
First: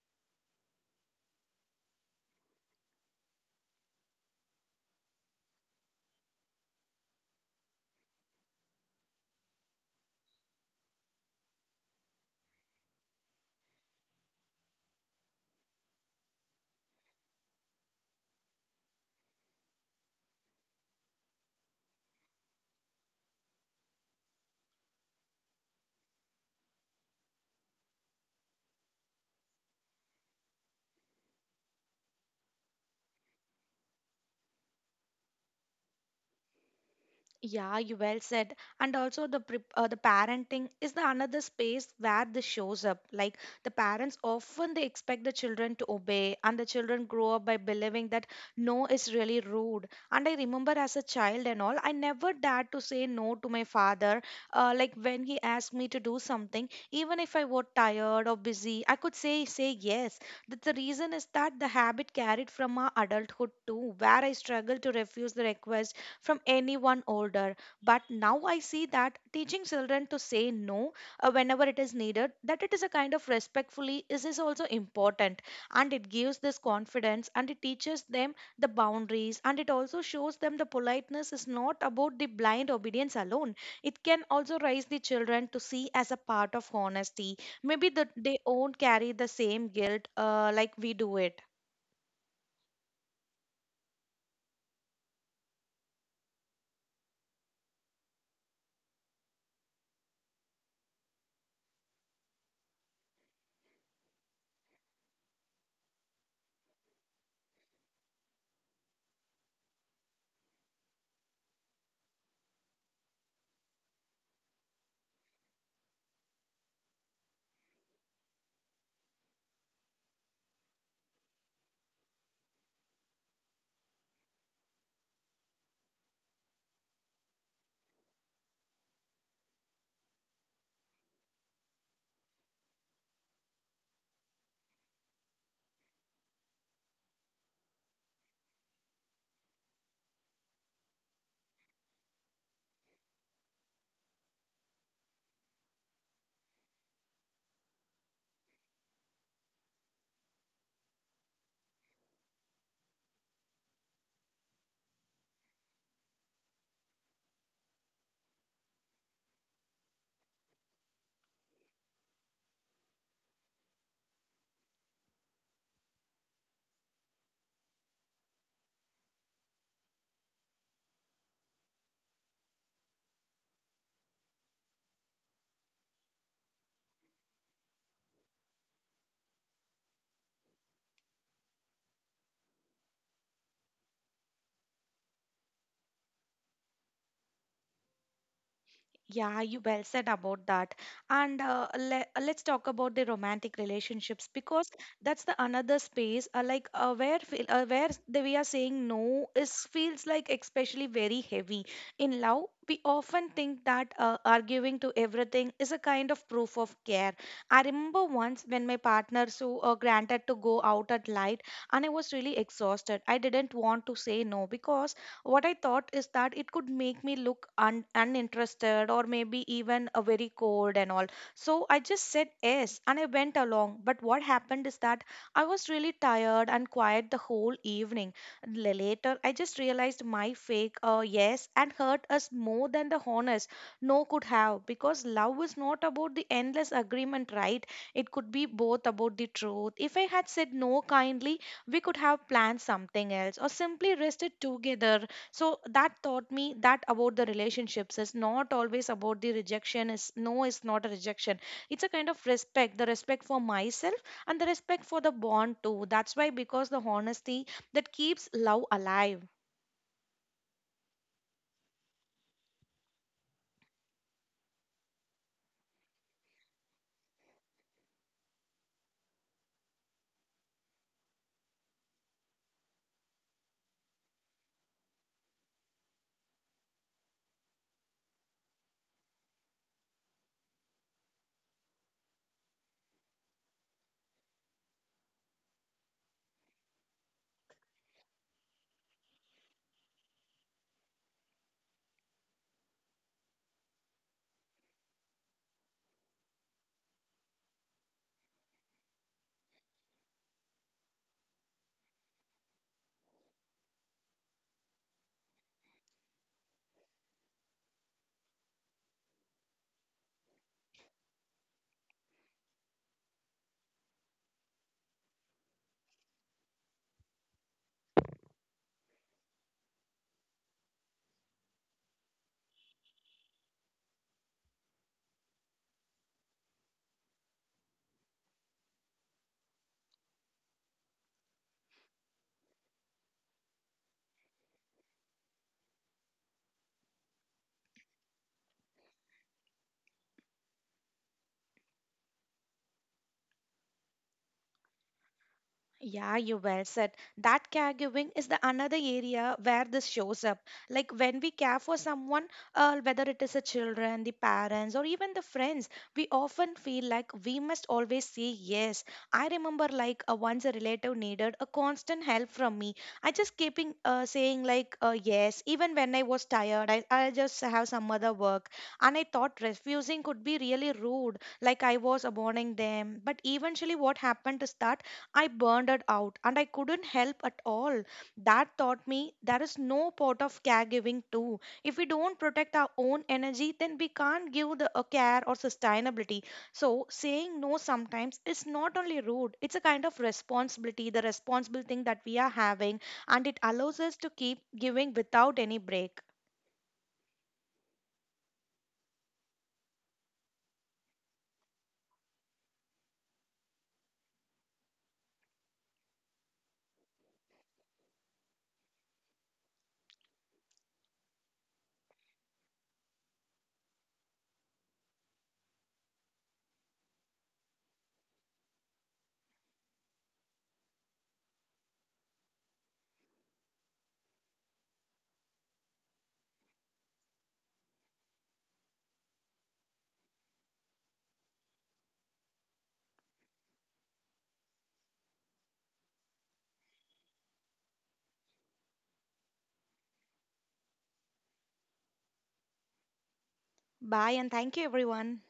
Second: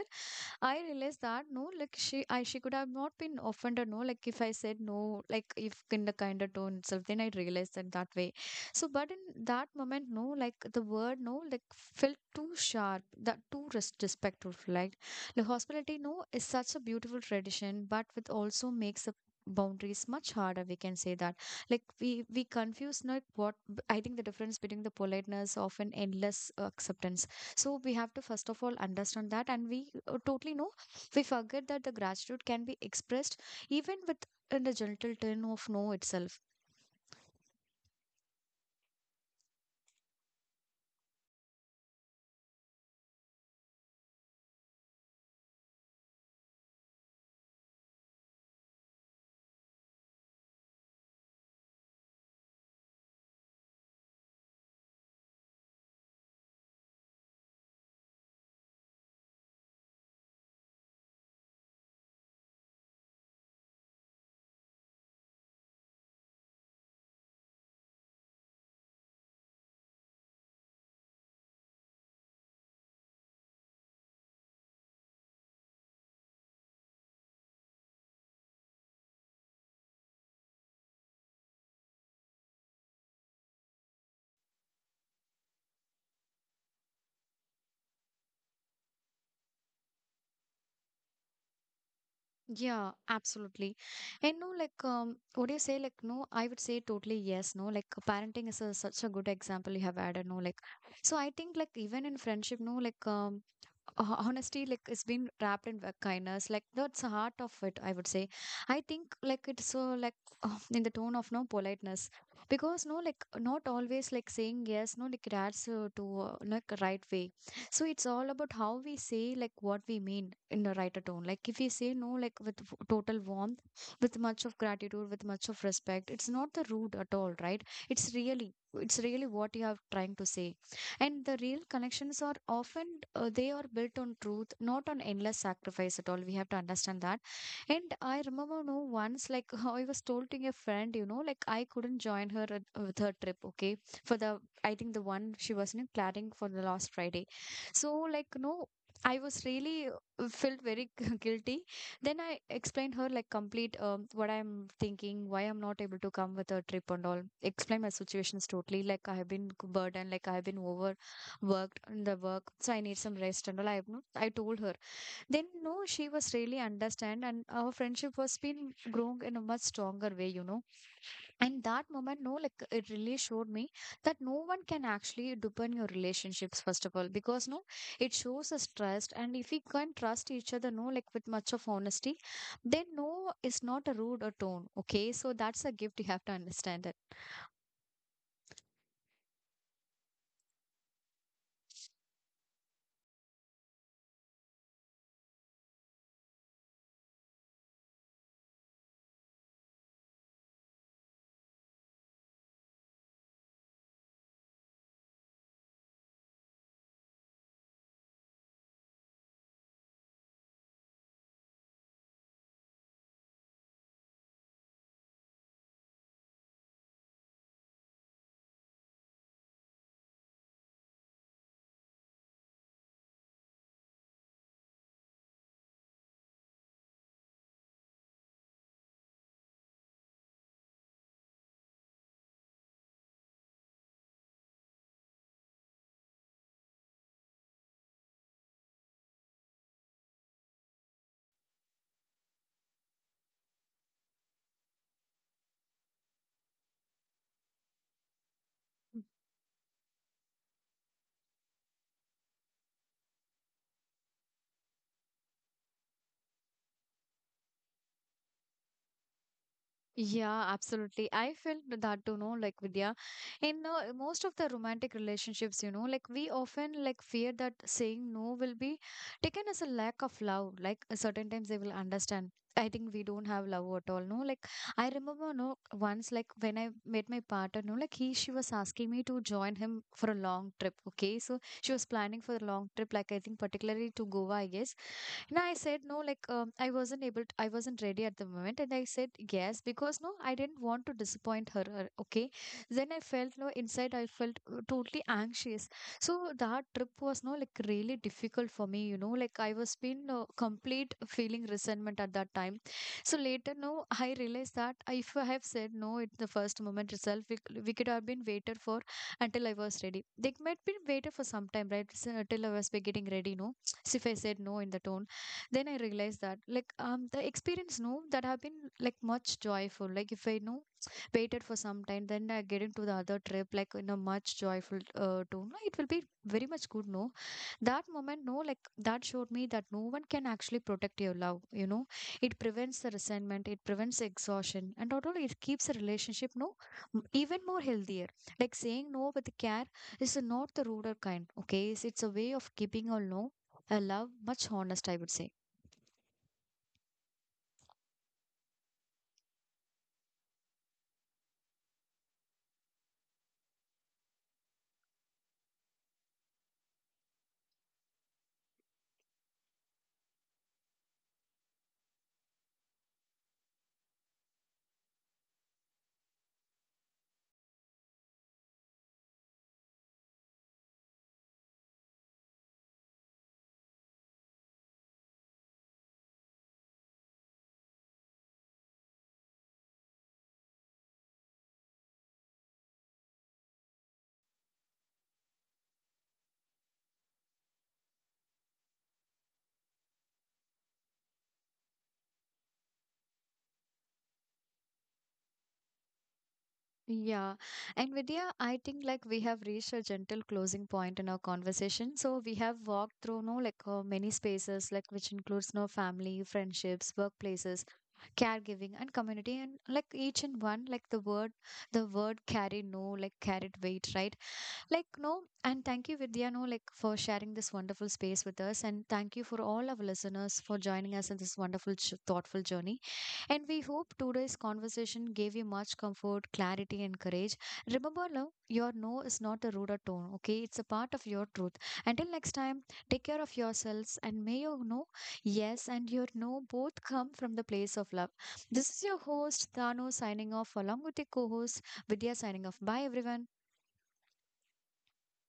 I realized that no like she could have not been offended no like if I said no like if in the kind of tone itself then I realized that that way. So but in that moment no like the word no like felt too sharp that too respectful like hospitality no is such a beautiful tradition but with also makes the boundaries much harder we can say that like we confuse not what I think the difference between the politeness of an endless acceptance so we have to first of all understand that and we totally know we forget that the gratitude can be expressed even with in the gentle tone of no itself. Yeah, you well said. And also the parenting is the another space where this shows up. Like the parents often they expect the children to obey, and the children grow up by believing that no is really rude. And I remember as a child and all, I never dared to say no to my father. Like when he asked me to do something, even if I were tired or busy, I could say yes. That the reason is that the habit carried from our adulthood too, where I struggle to refuse the request from anyone older. But now I see that teaching children to say no whenever it is needed, that it is a kind of respectfully, is also important. And it gives this confidence and it teaches them the boundaries and it also shows them the politeness is not about the blind obedience alone. It can also raise the children to see as a part of honesty. Maybe they won't carry the same guilt like we do it. Yeah, absolutely. And no, like, what do you say? Like, no, I would say totally yes. No, like, parenting is a, such a good example you have added. No, like, so I think, like, even in friendship, no, like, honesty, like, it's been wrapped in kindness. Like, that's the heart of it, I would say. I think, like, it's so, like, in the tone of no politeness. Because, no, like, not always, like, saying yes, no, like, it adds to like, right way. So it's all about how we say like what we mean in the writer tone. Like if we say no, like with total warmth, with much of gratitude, with much of respect, it's not the rude at all, right? It's really what you are trying to say, and the real connections are often they are built on truth, not on endless sacrifice at all. We have to understand that. And I remember, no, once, like, I was told to a friend, like I couldn't join her with her trip. Okay, for the, I think the one she was in planning for the last Friday. So, like, no, I was really felt very guilty. Then I explained her like complete what I'm thinking, why I'm not able to come with a trip and all. Explain my situations totally. Like I have been burdened, like I have been overworked in the work, so I need some rest and all. I have not. I told her. Then no, she was really understand, and our friendship was been growing in a much stronger way. You know, and that moment, no, like it really showed me that no one can actually depend your relationships, first of all, because no, it shows us trust. And if we can trust each other, no, like with much of honesty, then no is not a rude or tone. Okay. So that's a gift, you have to understand it. Yeah, you well said about that. And le let's talk about the romantic relationships because that's the another space where where we are saying no is feels like especially very heavy. In love, we often think that arguing to everything is a kind of proof of care. I remember once when my partner granted to go out at night and I was really exhausted. I didn't want to say no because what I thought is that it could make me look uninterested or maybe even a very cold and all. So I just said yes and I went along. But what happened is that I was really tired and quiet the whole evening. Later, I just realized my fake yes and hurt us more than the honest no could have, because love is not about the endless agreement, right? It could be both about the truth. If I had said no kindly, we could have planned something else or simply rested together. So that taught me that about the relationships is not always about the rejection. Is no, it's not a rejection, it's a kind of respect, the respect for myself and the respect for the bond too. That's why, because the honesty, that keeps love alive. Yeah, absolutely. I felt that too, no, like Vidya. In most of the romantic relationships, you know, like we often like fear that saying no will be taken as a lack of love. Like certain times they will understand. I think we don't have love at all. No, like I remember, no, once like when I met my partner, no, like he she was asking me to join him for a long trip. Okay, so she was planning for a long trip, like I think particularly to Goa, I guess. And I said, no, like, I wasn't able to, I wasn't ready at the moment. And I said, yes, because no, I didn't want to disappoint her. Okay. Then I felt, no, inside I felt totally anxious. So that trip was, no, like, really difficult for me, you know, like, I was been complete feeling resentment at that time. So later, no, I realized that if I have said no at the first moment itself, we, we could have been waited for until I was ready. They might be waited for some time, right? Until I was be getting ready, no. So if I said no in the tone, then I realized that, like, the experience, no, that have been like much joyful, like if I know waited for some time, then I get into the other trip like in a much joyful tone, no, it will be very much good, no. That moment, no, like that showed me that no one can actually protect your love, you know. It prevents the resentment, it prevents exhaustion, and not only it keeps the relationship, no, even more healthier. Like saying no with care is not the ruder kind. Okay, it's a way of keeping a no, a love much honest, I would say. Yeah, you well said. That caregiving is the another area where this shows up. Like when we care for someone, whether it is the children, the parents, or even the friends, we often feel like we must always say yes. I remember like once a relative needed a constant help from me. I just keeping saying like yes, even when I was tired. I just have some other work, and I thought refusing could be really rude, like I was abandoning them. But eventually, what happened is that I burned it out and I couldn't help at all. That taught me there is no part of caregiving too. If we don't protect our own energy, then we can't give the a care or sustainability. So saying no sometimes is not only rude, it's a kind of responsibility, the responsible thing that we are having, and it allows us to keep giving without any break. Yeah. And Vidya, I think like we have reached a gentle closing point in our conversation. So we have walked through no like many spaces like which includes no family, friendships, workplaces, caregiving and community, and like each and one like the word carry, no, like carried weight, right? Like no. And thank you, Vidya, no, like for sharing this wonderful space with us, and thank you for all our listeners for joining us in this wonderful thoughtful journey. And we hope today's conversation gave you much comfort, clarity, and courage. Remember, love, your no is not a rude tone, okay? It's a part of your truth. Until next time, take care of yourselves, and may your no, yes, and your no both come from the place of love. This is your host, Thano, signing off along with your co host, Vidya, signing off. Bye, everyone. Bye and thank you everyone.